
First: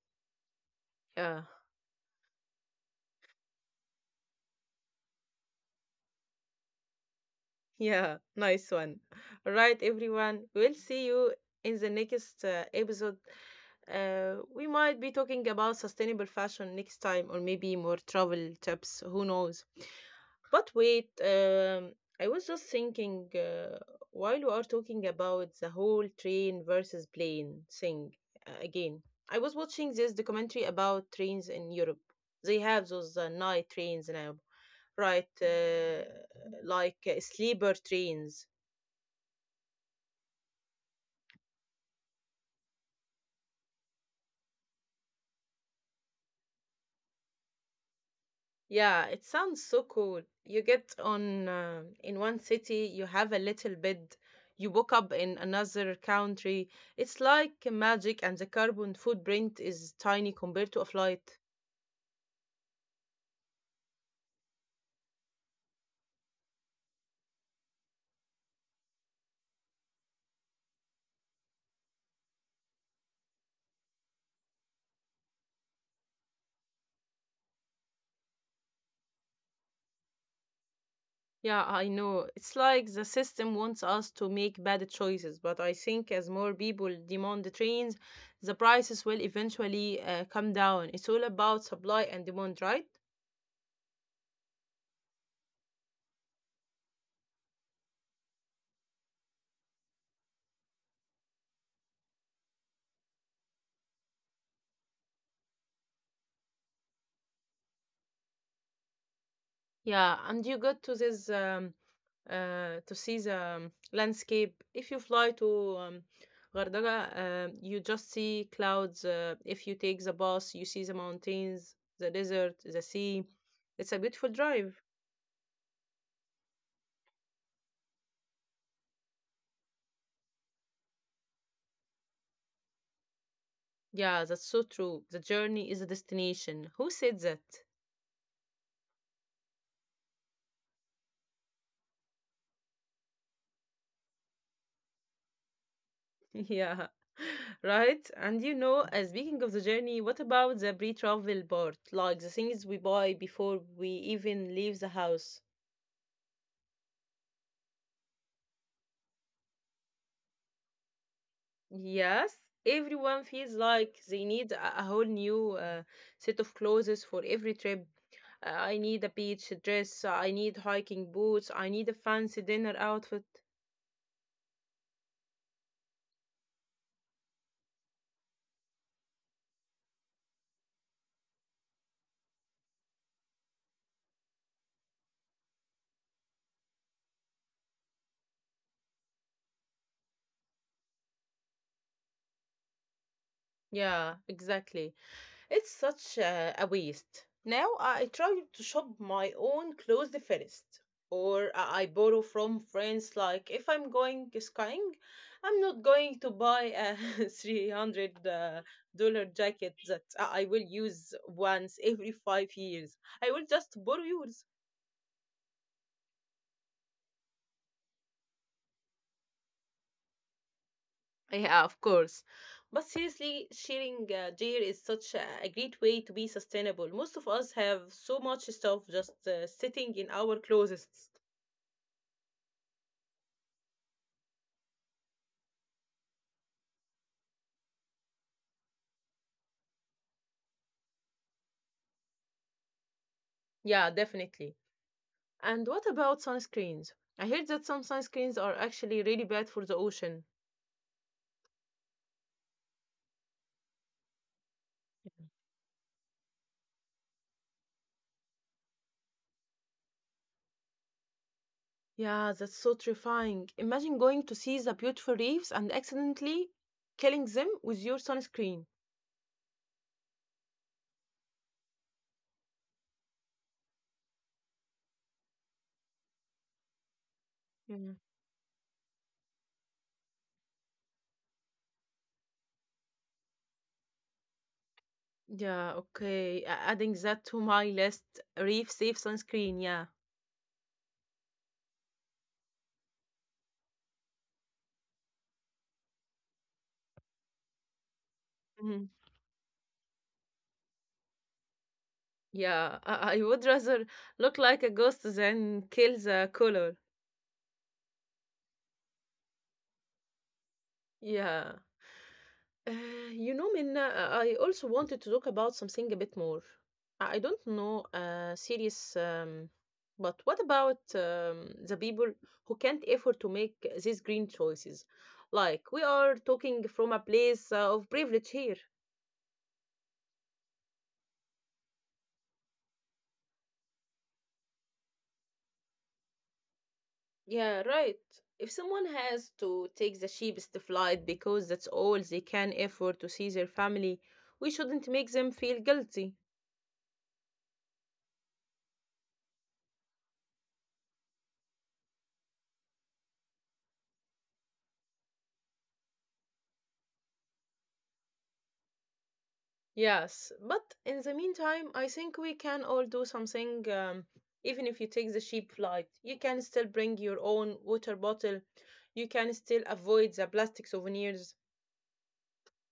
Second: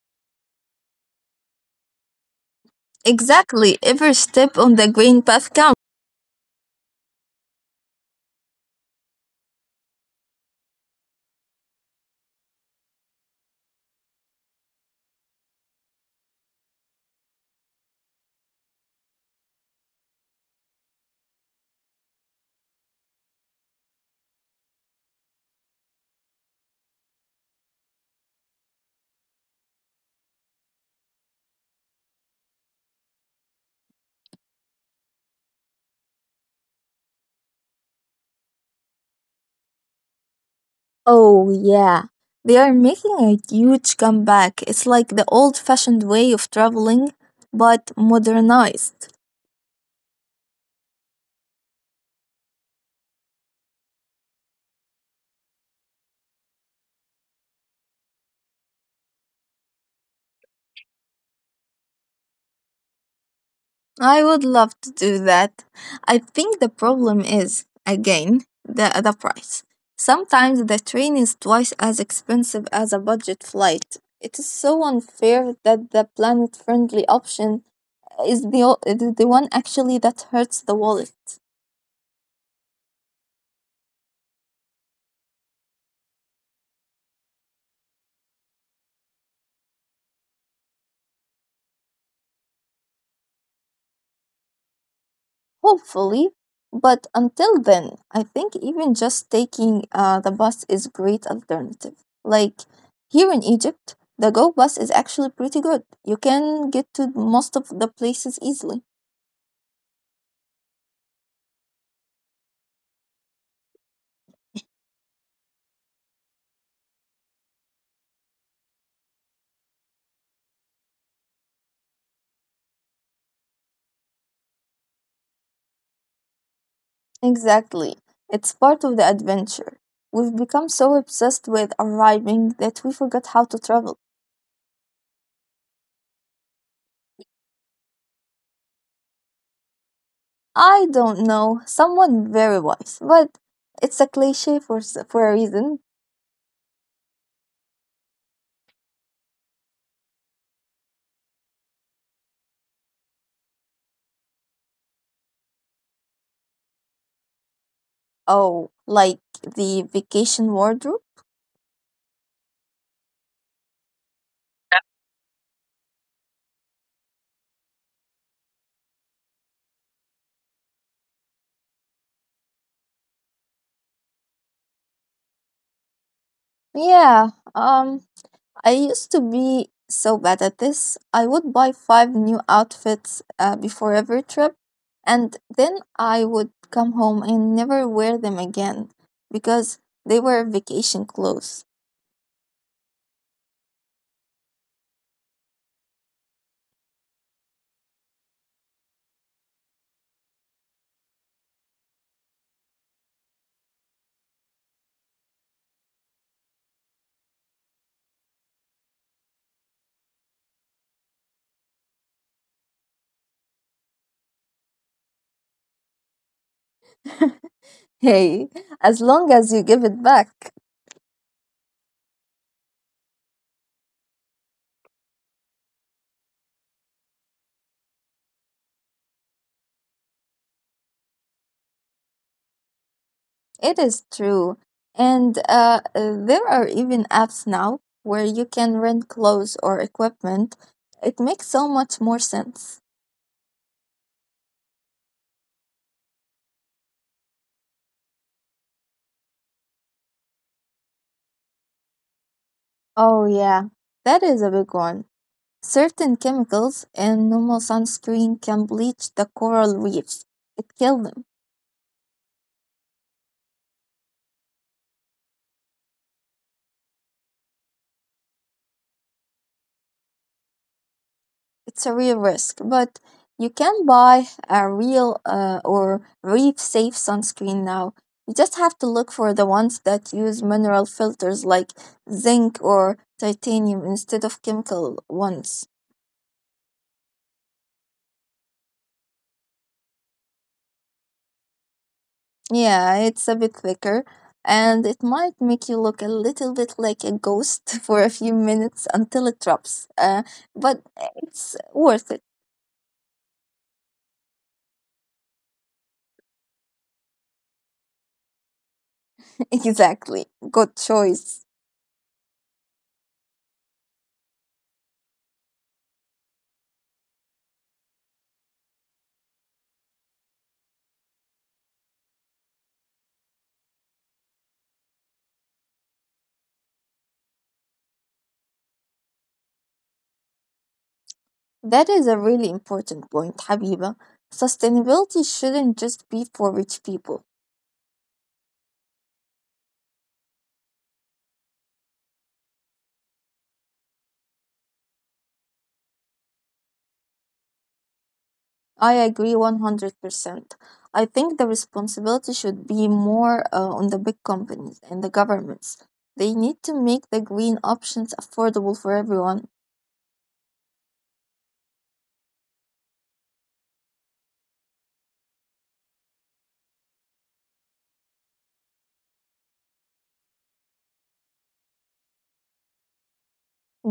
Yeah,
Exactly. Every step on the green path counts.
yeah, nice one. All right, everyone. We'll see you in the next episode. We might be talking about sustainable fashion next time, or maybe more travel tips. Who knows? But wait, I was just thinking while we are talking about the whole train versus plane thing again. I was watching this documentary about trains in Europe. They have those night trains now, right? Like sleeper trains.
Oh, yeah. They are making a huge comeback. It's like the old fashioned way of traveling, but modernized.
Yeah, it sounds so cool. You get on in one city, you have a little bed, you woke up in another country. It's like magic, and the carbon footprint is tiny compared to a flight.
I would love to do that. I think the problem is, again, the price. Sometimes the train is twice as expensive as a budget flight. It is so unfair that the planet friendly option is the one actually that hurts the wallet.
Yeah, I know. It's like the system wants us to make bad choices, but I think as more people demand the trains, the prices will eventually come down. It's all about supply and demand, right?
Hopefully. But until then, I think even just taking the bus is great alternative. Like here in Egypt, the Go bus is actually pretty good. You can get to most of the places easily.
Yeah, and you go to this to see the landscape. If you fly to Gardaga, you just see clouds. If you take the bus, you see the mountains, the desert, the sea. It's a beautiful drive.
Exactly. It's part of the adventure. We've become so obsessed with arriving that we forgot how to travel.
Yeah, that's so true. The journey is a destination. Who said that?
I don't know, someone very wise, but it's a cliche for a reason.
Yeah, right. And you know, speaking of the journey, what about the pre-travel part? Like the things we buy before we even leave the house?
Oh, like the vacation wardrobe?
Yes, everyone feels like they need a whole new set of clothes for every trip. I need a beach dress, I need hiking boots, I need a fancy dinner outfit.
Yeah, I used to be so bad at this. I would buy five new outfits before every trip and then I would come home and never wear them again because they were vacation clothes.
Yeah, exactly. It's such a waste. Now I try to shop my own clothes first, or I borrow from friends. Like if I'm going skiing, I'm not going to buy a 300 dollar jacket that I will use once every 5 years. I will just borrow yours.
Hey, as long as you give it back.
Yeah, of course. But seriously, sharing gear is such a great way to be sustainable. Most of us have so much stuff just sitting in our closets.
It is true. And there are even apps now where you can rent clothes or equipment. It makes so much more sense.
Yeah, definitely. And what about sunscreens? I heard that some sunscreens are actually really bad for the ocean.
Oh, yeah, that is a big one. Certain chemicals in normal sunscreen can bleach the coral reefs, it kills them.
Yeah, that's so terrifying. Imagine going to see the beautiful reefs and accidentally killing them with your sunscreen.
It's a real risk, but you can buy a real or reef safe sunscreen now. You just have to look
Mm.
for the ones that use mineral filters like zinc or titanium instead of chemical ones.
Yeah, okay. Adding that to my list, reef safe sunscreen, yeah.
Yeah, it's a bit thicker and it might make you look a little bit like a ghost for a few minutes until it drops.
Mhm.
But it's worth it.
Yeah, I would rather look like a ghost than kill the color.
Exactly. Good choice.
Yeah. Uh, you know, Minna, I also wanted to talk about something a bit more. I don't know, serious, but what about the people who can't afford to make these green choices? Like, we are talking from a place of privilege here.
That is a really important point, Habiba. Sustainability shouldn't just be for rich people.
Yeah, right. If someone has to take the cheapest flight because that's all they can afford to see their family, we shouldn't make them feel guilty.
I agree 100%. I think the responsibility should be more on the big companies and the governments. They need to make the green options affordable for everyone.
Yes, but in the meantime, I think we can all do something. Even if you take the cheap flight, you can still bring your own water bottle. You can still avoid the plastic souvenirs.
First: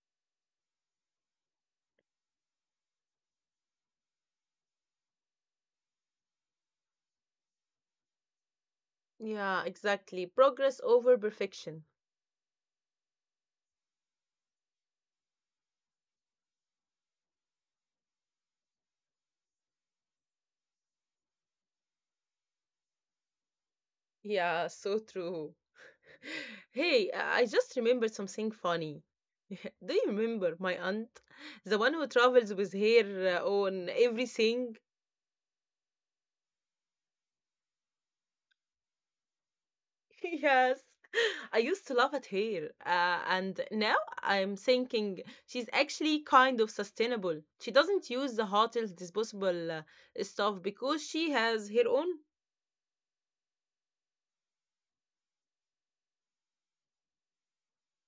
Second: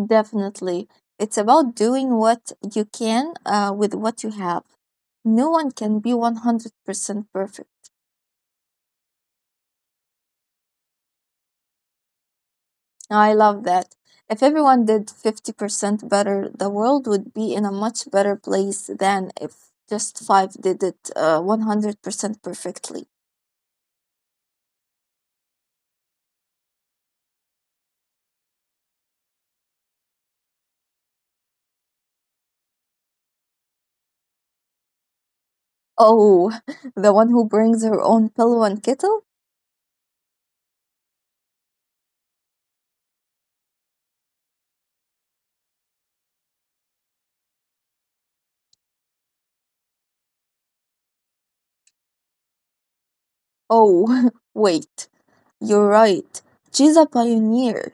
Definitely. It's about doing what you can with what you have. No one can be 100% perfect.
Yeah, exactly. Progress over perfection.
No, I love that. If everyone did 50% better, the world would be in a much better place than if just five did it 100% perfectly.
Yeah, so true. Hey, I just remembered something funny. Do you remember my aunt? The one who travels with her on everything?
Oh, the one who brings her own pillow and kettle?
Yes, I used to love it here, and now I'm thinking she's actually kind of sustainable. She doesn't use the hotel's disposable stuff because she has her own.
Oh, wait, you're right. She's a pioneer.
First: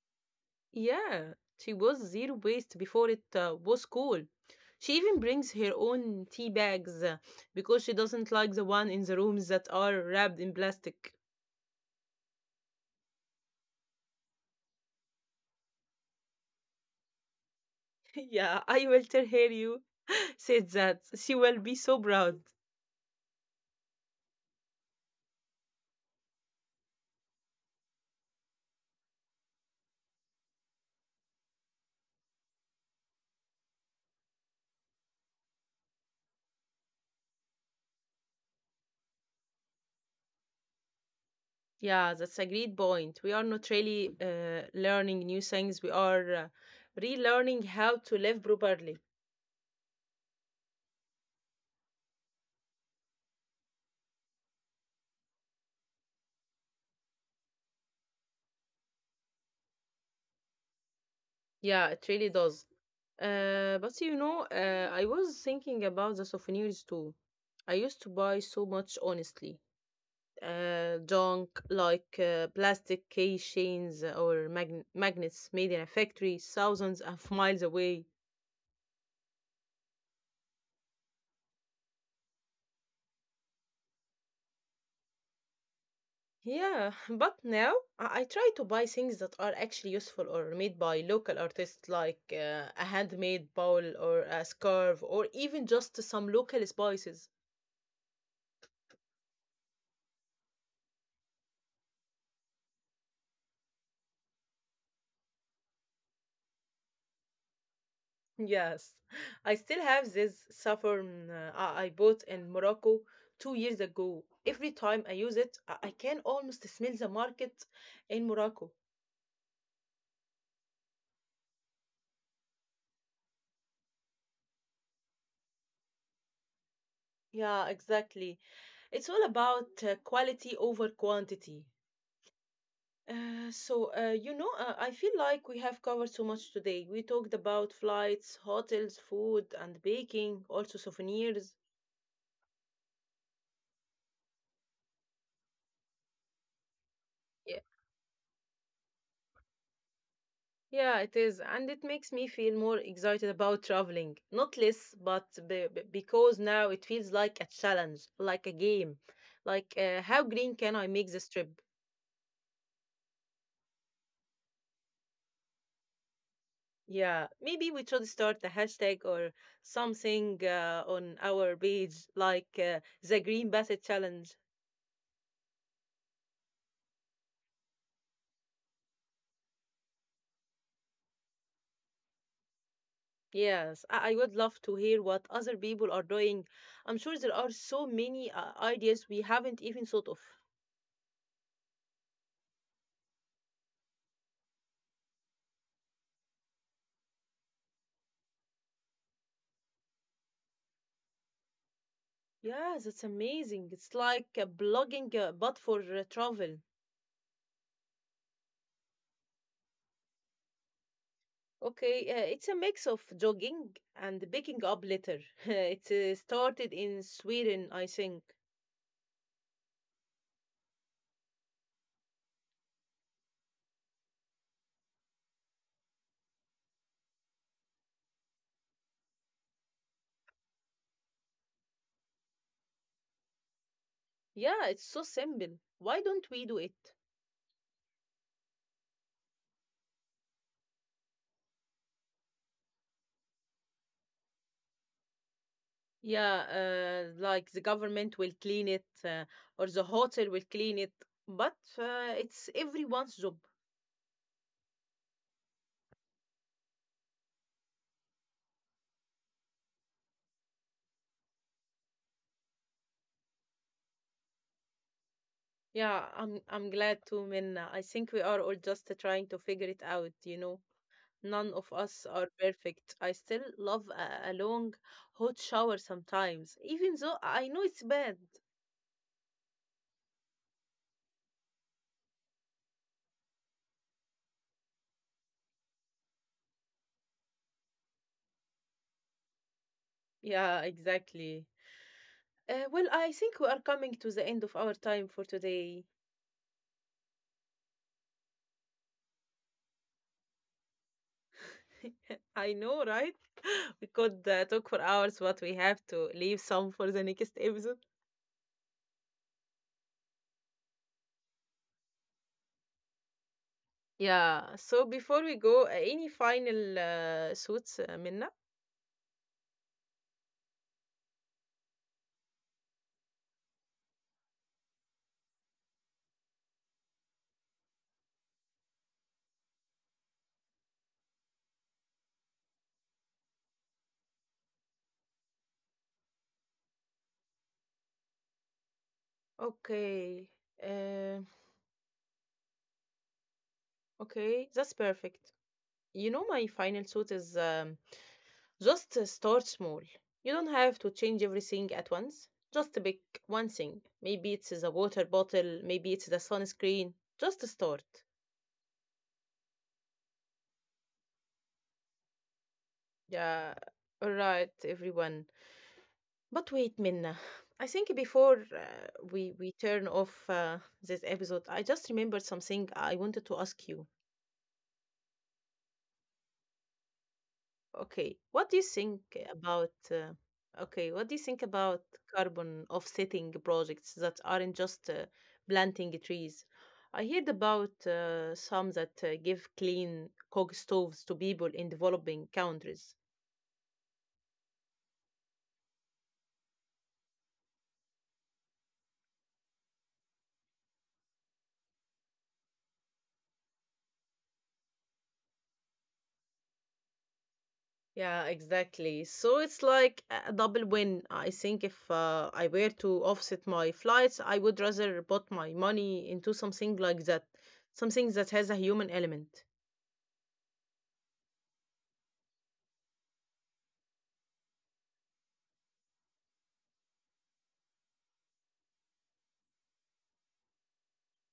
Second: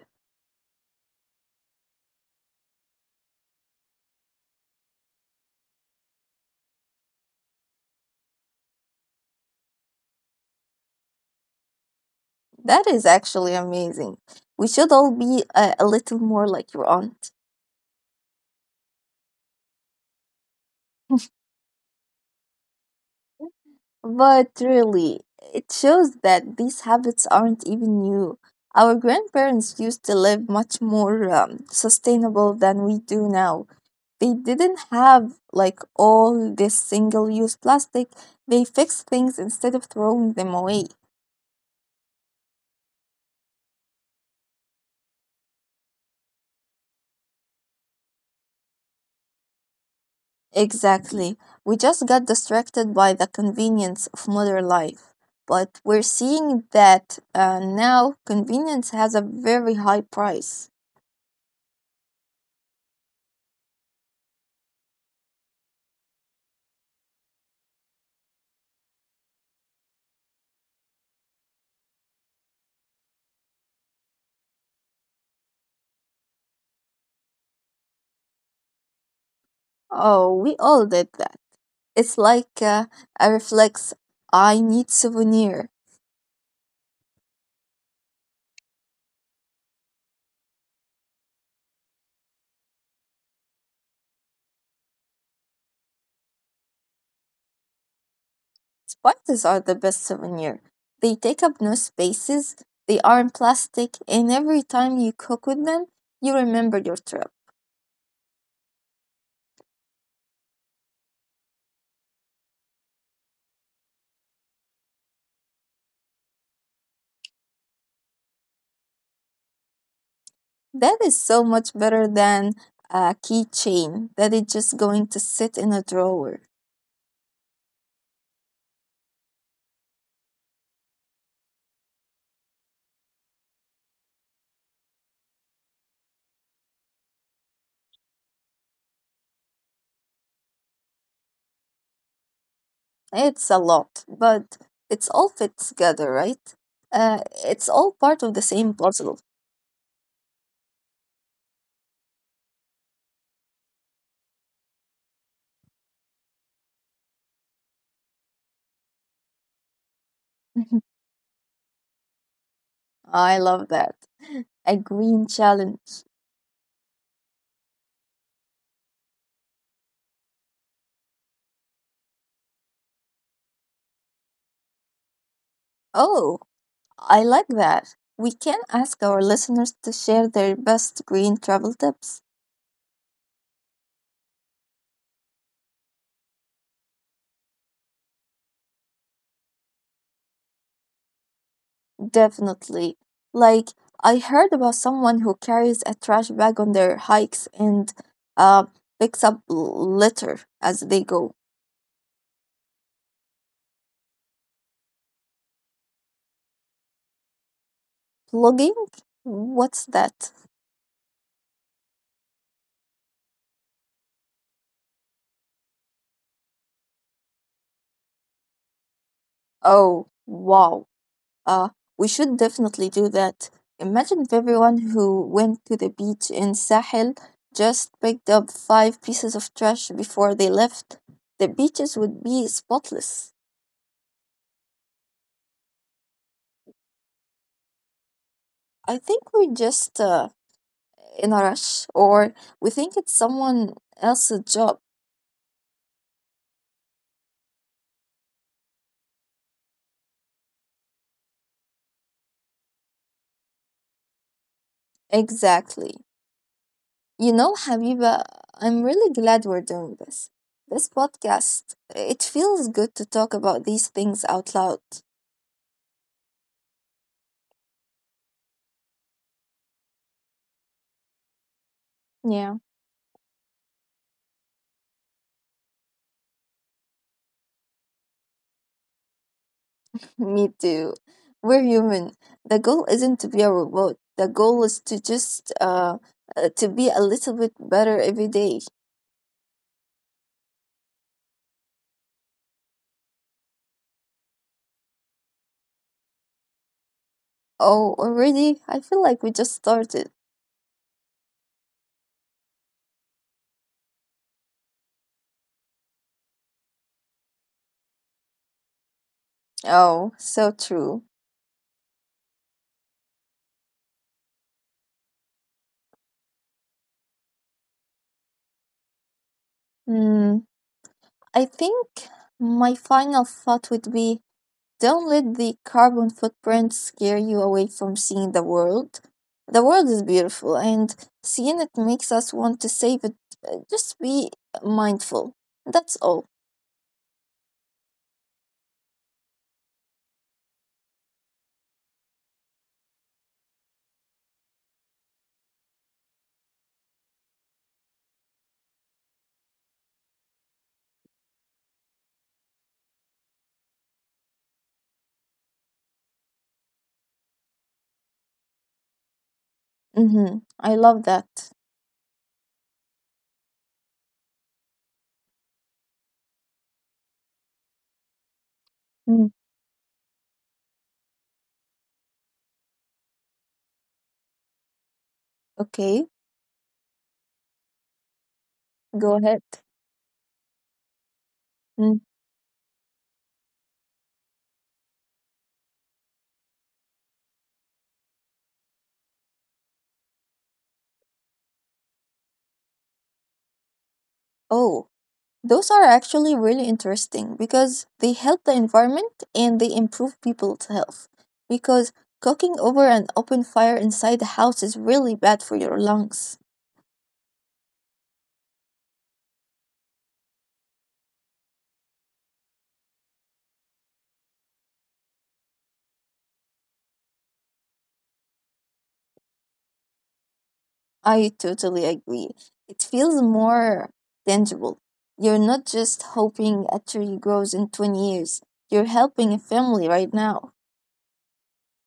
Yeah, she was zero waste before it was cool. She even brings her own tea bags because she doesn't like the one in the rooms that are wrapped in plastic.
That is actually amazing. We should all be a little more like your aunt.
Yeah, I will tell her you said that. She will be so proud.
But really, it shows that these habits aren't even new. Our grandparents used to live much more sustainable than we do now. They didn't have like all this single use plastic. They fixed things instead of throwing them away.
Yeah, that's a great point. We are not really learning new things. We are relearning how to live properly.
Exactly. We just got distracted by the convenience of modern life. But we're seeing that now convenience has a very high price.
Yeah, it really does. But you know, I was thinking about the souvenirs too. I used to buy so much, honestly. Junk like plastic keychains or magnets made in a factory thousands of miles away.
Oh, we all did that. It's like a reflex. I need souvenir.
Yeah, but now I try to buy things that are actually useful or made by local artists, like a handmade bowl or a scarf, or even just some local spices.
Spiders are the best souvenir. They take up no spaces. They aren't plastic, and every time you cook with them, you remember your trip.
Yes, I still have this saffron I bought in Morocco 2 years ago. Every time I use it, I can almost smell the market in Morocco.
That is so much better than a keychain that is just going to sit in a drawer.
Yeah, exactly. It's all about quality over quantity. You know, I feel like we have covered so much today. We talked about flights, hotels, food, and baking, also souvenirs.
It's a lot, but it's all fit together, right? Uh, it's
Yeah.
all part of the same puzzle.
Yeah, it is. And it makes me feel more excited about traveling. Not less, but because now it feels like a challenge, like a game. Like, how green can I make this trip?
I love that. A green challenge.
Yeah, maybe we should start a hashtag or something on our page, like the Green Basset Challenge.
Oh, I like that. We can ask our listeners to share their best green travel tips.
Yes, I would love to hear what other people are doing. I'm sure there are so many ideas we haven't even thought of.
Definitely. Like, I heard about someone who carries a trash bag on their hikes and uh, picks up litter as they go.
Yeah, that's amazing. It's like blogging but for travel.
Plugging? What's that?
Okay, it's a mix of jogging and picking up litter. It started in Sweden, I think.
Oh, wow. Uh, we should definitely do that. Imagine if everyone who went to the beach in Sahel just picked up five pieces of trash before they left. The beaches would be spotless.
Yeah, it's so simple. Why don't we do it?
I think we're just in a rush, or we think it's someone else's job.
Yeah, like the government will clean it, or the hotel will clean it, but it's everyone's job.
Exactly. You know, Habiba, I'm really glad we're doing this. This podcast, it feels good to talk about these things out loud.
Yeah, I'm glad too, Minna. I think we are all just trying to figure it out, you know. None of us are
Yeah.
perfect. I still love a long hot shower sometimes, even though I know it's bad.
Me too. We're human. The goal isn't to be a robot. The goal is to just to be a little bit better every day.
Yeah, exactly. Well, I think we are coming to the end of our time for today.
Oh, already? I feel like we just started.
I know, right? We could talk for hours, but we have to leave some for the next episode.
Oh, so true.
Yeah, so before we go, any final thoughts, Minna?
Hmm. I think my final thought would be don't let the carbon footprint scare you away from seeing the world. The world is beautiful, and seeing it makes us want to save it. Just be mindful. That's all.
Okay. Uh, okay, that's perfect. You know, my final suit is just start small. You don't have to change everything at once. Just pick one thing. Maybe it's the water bottle, maybe it's the sunscreen. Just start.
Mm-hmm. I love that.
Yeah, all right, everyone. But wait, Minna. I think before uh,
Mm.
we we turn off this episode, I just remembered something I wanted to ask you.
Okay,
Okay, what do you
go
think
ahead.
about okay, what do you think
Mm.
about carbon offsetting projects that aren't just planting trees? I heard about some that give clean coke stoves to people in developing countries.
Oh, those are actually really interesting because they help the environment and they improve people's health. Because cooking over an open fire inside the house is really bad for your lungs.
Yeah, exactly. So it's like a double win. I think if I were to offset my flights, I would rather put my money into something like that, something that has a human element.
I totally agree. It feels more tangible. You're not just hoping a tree grows in 20 years, you're helping a family right now.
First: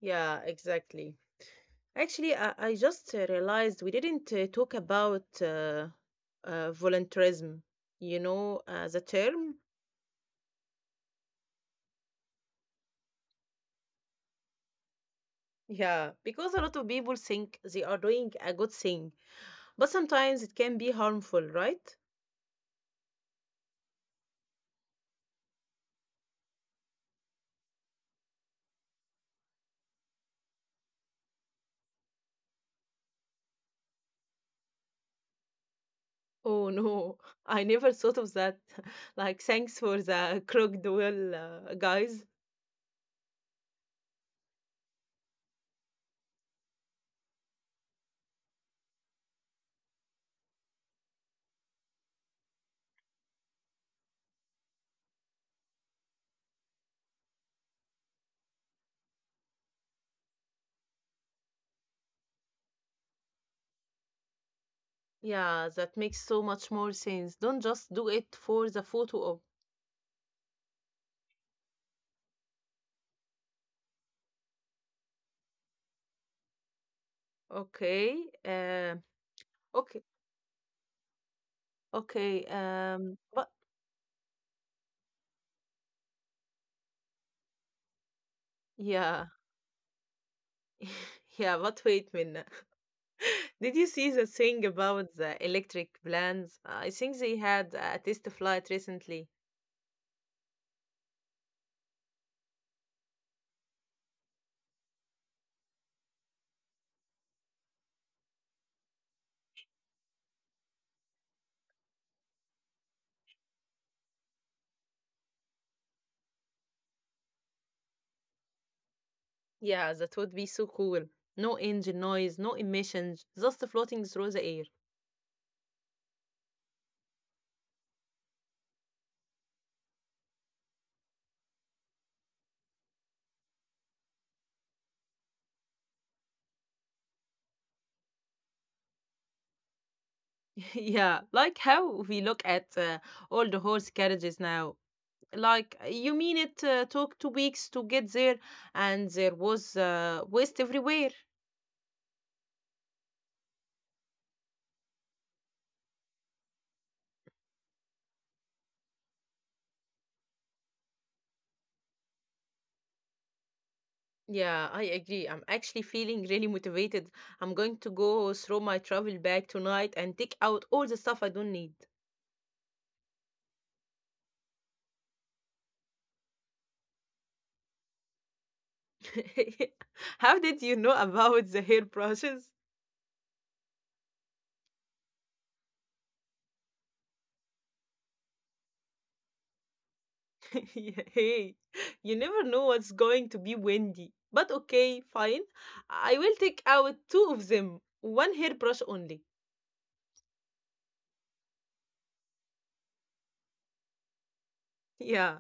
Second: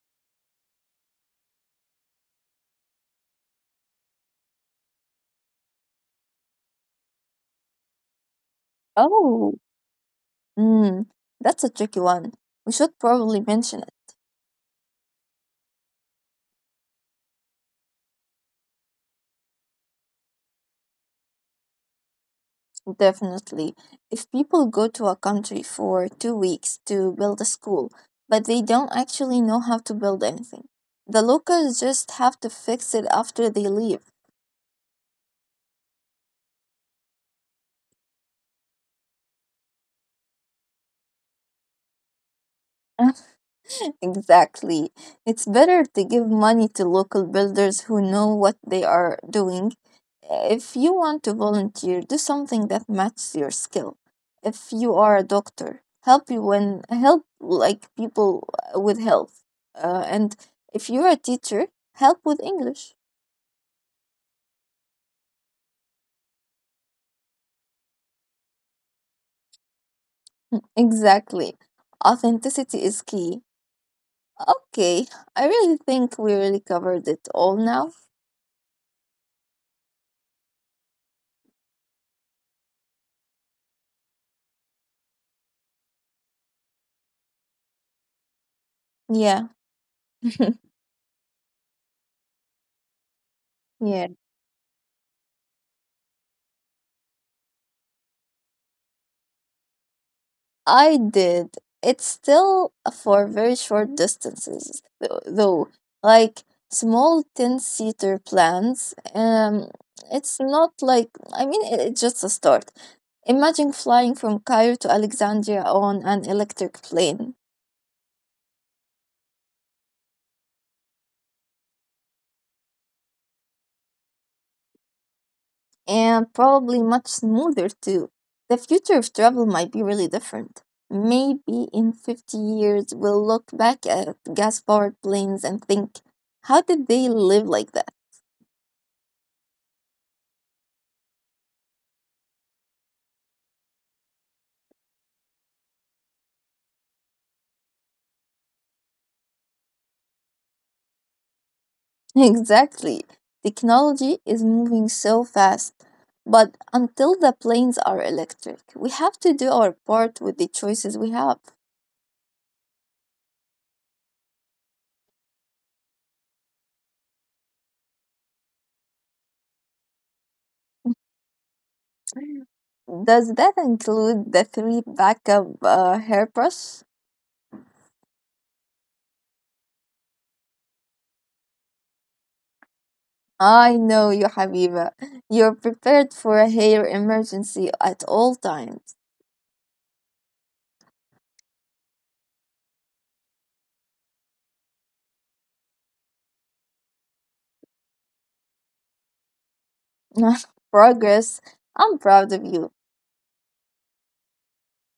Yeah, exactly. Actually, I just realized we didn't talk about voluntarism, you know, as a term.
Oh, Mm, that's a tricky one. We should probably mention
Yeah, because a lot of people think they are doing a good thing, but sometimes it can be harmful, right?
it, definitely. If people go to a country for 2 weeks to build a school, but they don't actually know how to build anything, the locals just have to fix it after they leave.
Oh no, I never thought of that. Like, thanks for the crooked well, guys.
Exactly. It's better to give money to local builders who know what they are doing. If you want to volunteer, do something that matches your skill. If you are a doctor, help you when help like people with health. And if you're a teacher, help with English.
Yeah, that makes so much more sense. Don't just do it for the photo op.
Exactly.
Okay,
Authenticity
uh,
is key.
okay, okay.
Okay, I
But
really think we really covered it all now.
Yeah. Yeah, but wait, Minna. Did you
Yeah.
see the thing about the electric plans? I think they
Yeah.
had a test flight recently.
I did. It's still for very short distances, though, like small 10 seater plans. It's not like, I mean, it's just a start. Imagine flying from Cairo to Alexandria on an electric plane,
Yeah, that would be so cool. No engine noise, no emissions, just floating through the air.
and probably much smoother too. The future of travel might be really different. Maybe in 50 years, we'll look back at gas powered planes and think, how did they live like that?
Yeah, like how we look at all the horse carriages now. Like, you mean it took 2 weeks to get there, and there was waste everywhere.
Exactly. Technology is moving so fast. But until the planes are electric, we have to do our part with the choices we have.
Yeah, I agree. I'm actually feeling really motivated. I'm going to go through my travel bag tonight and take out all the stuff I don't need.
Does that include the three backup hairbrush?
How did you know about the hairbrushes?
I know you, Habiba. You're prepared for a hair emergency at all times.
Hey, you never know what's going to be windy. But okay, fine. I will take out two of them, one hairbrush only.
Progress. I'm proud of you.
Yeah.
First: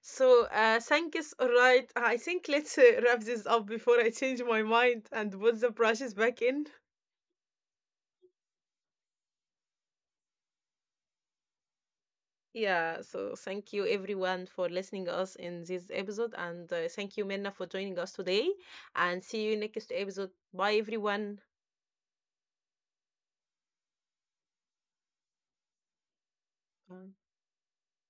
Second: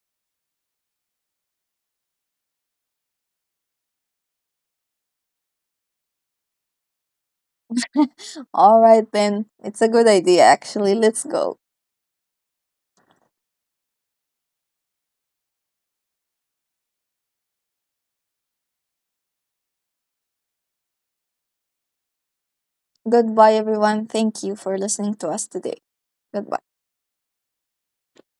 So, thank you. All right. I think let's wrap this up before I change my mind and put the brushes back in.
All right, then. It's a good idea, actually. Let's go.
Yeah, so thank you everyone for listening us in this episode and thank you Minna for joining us today and see you next episode. Bye everyone.
Goodbye, everyone. Thank you for listening to us today. Goodbye.
Bye.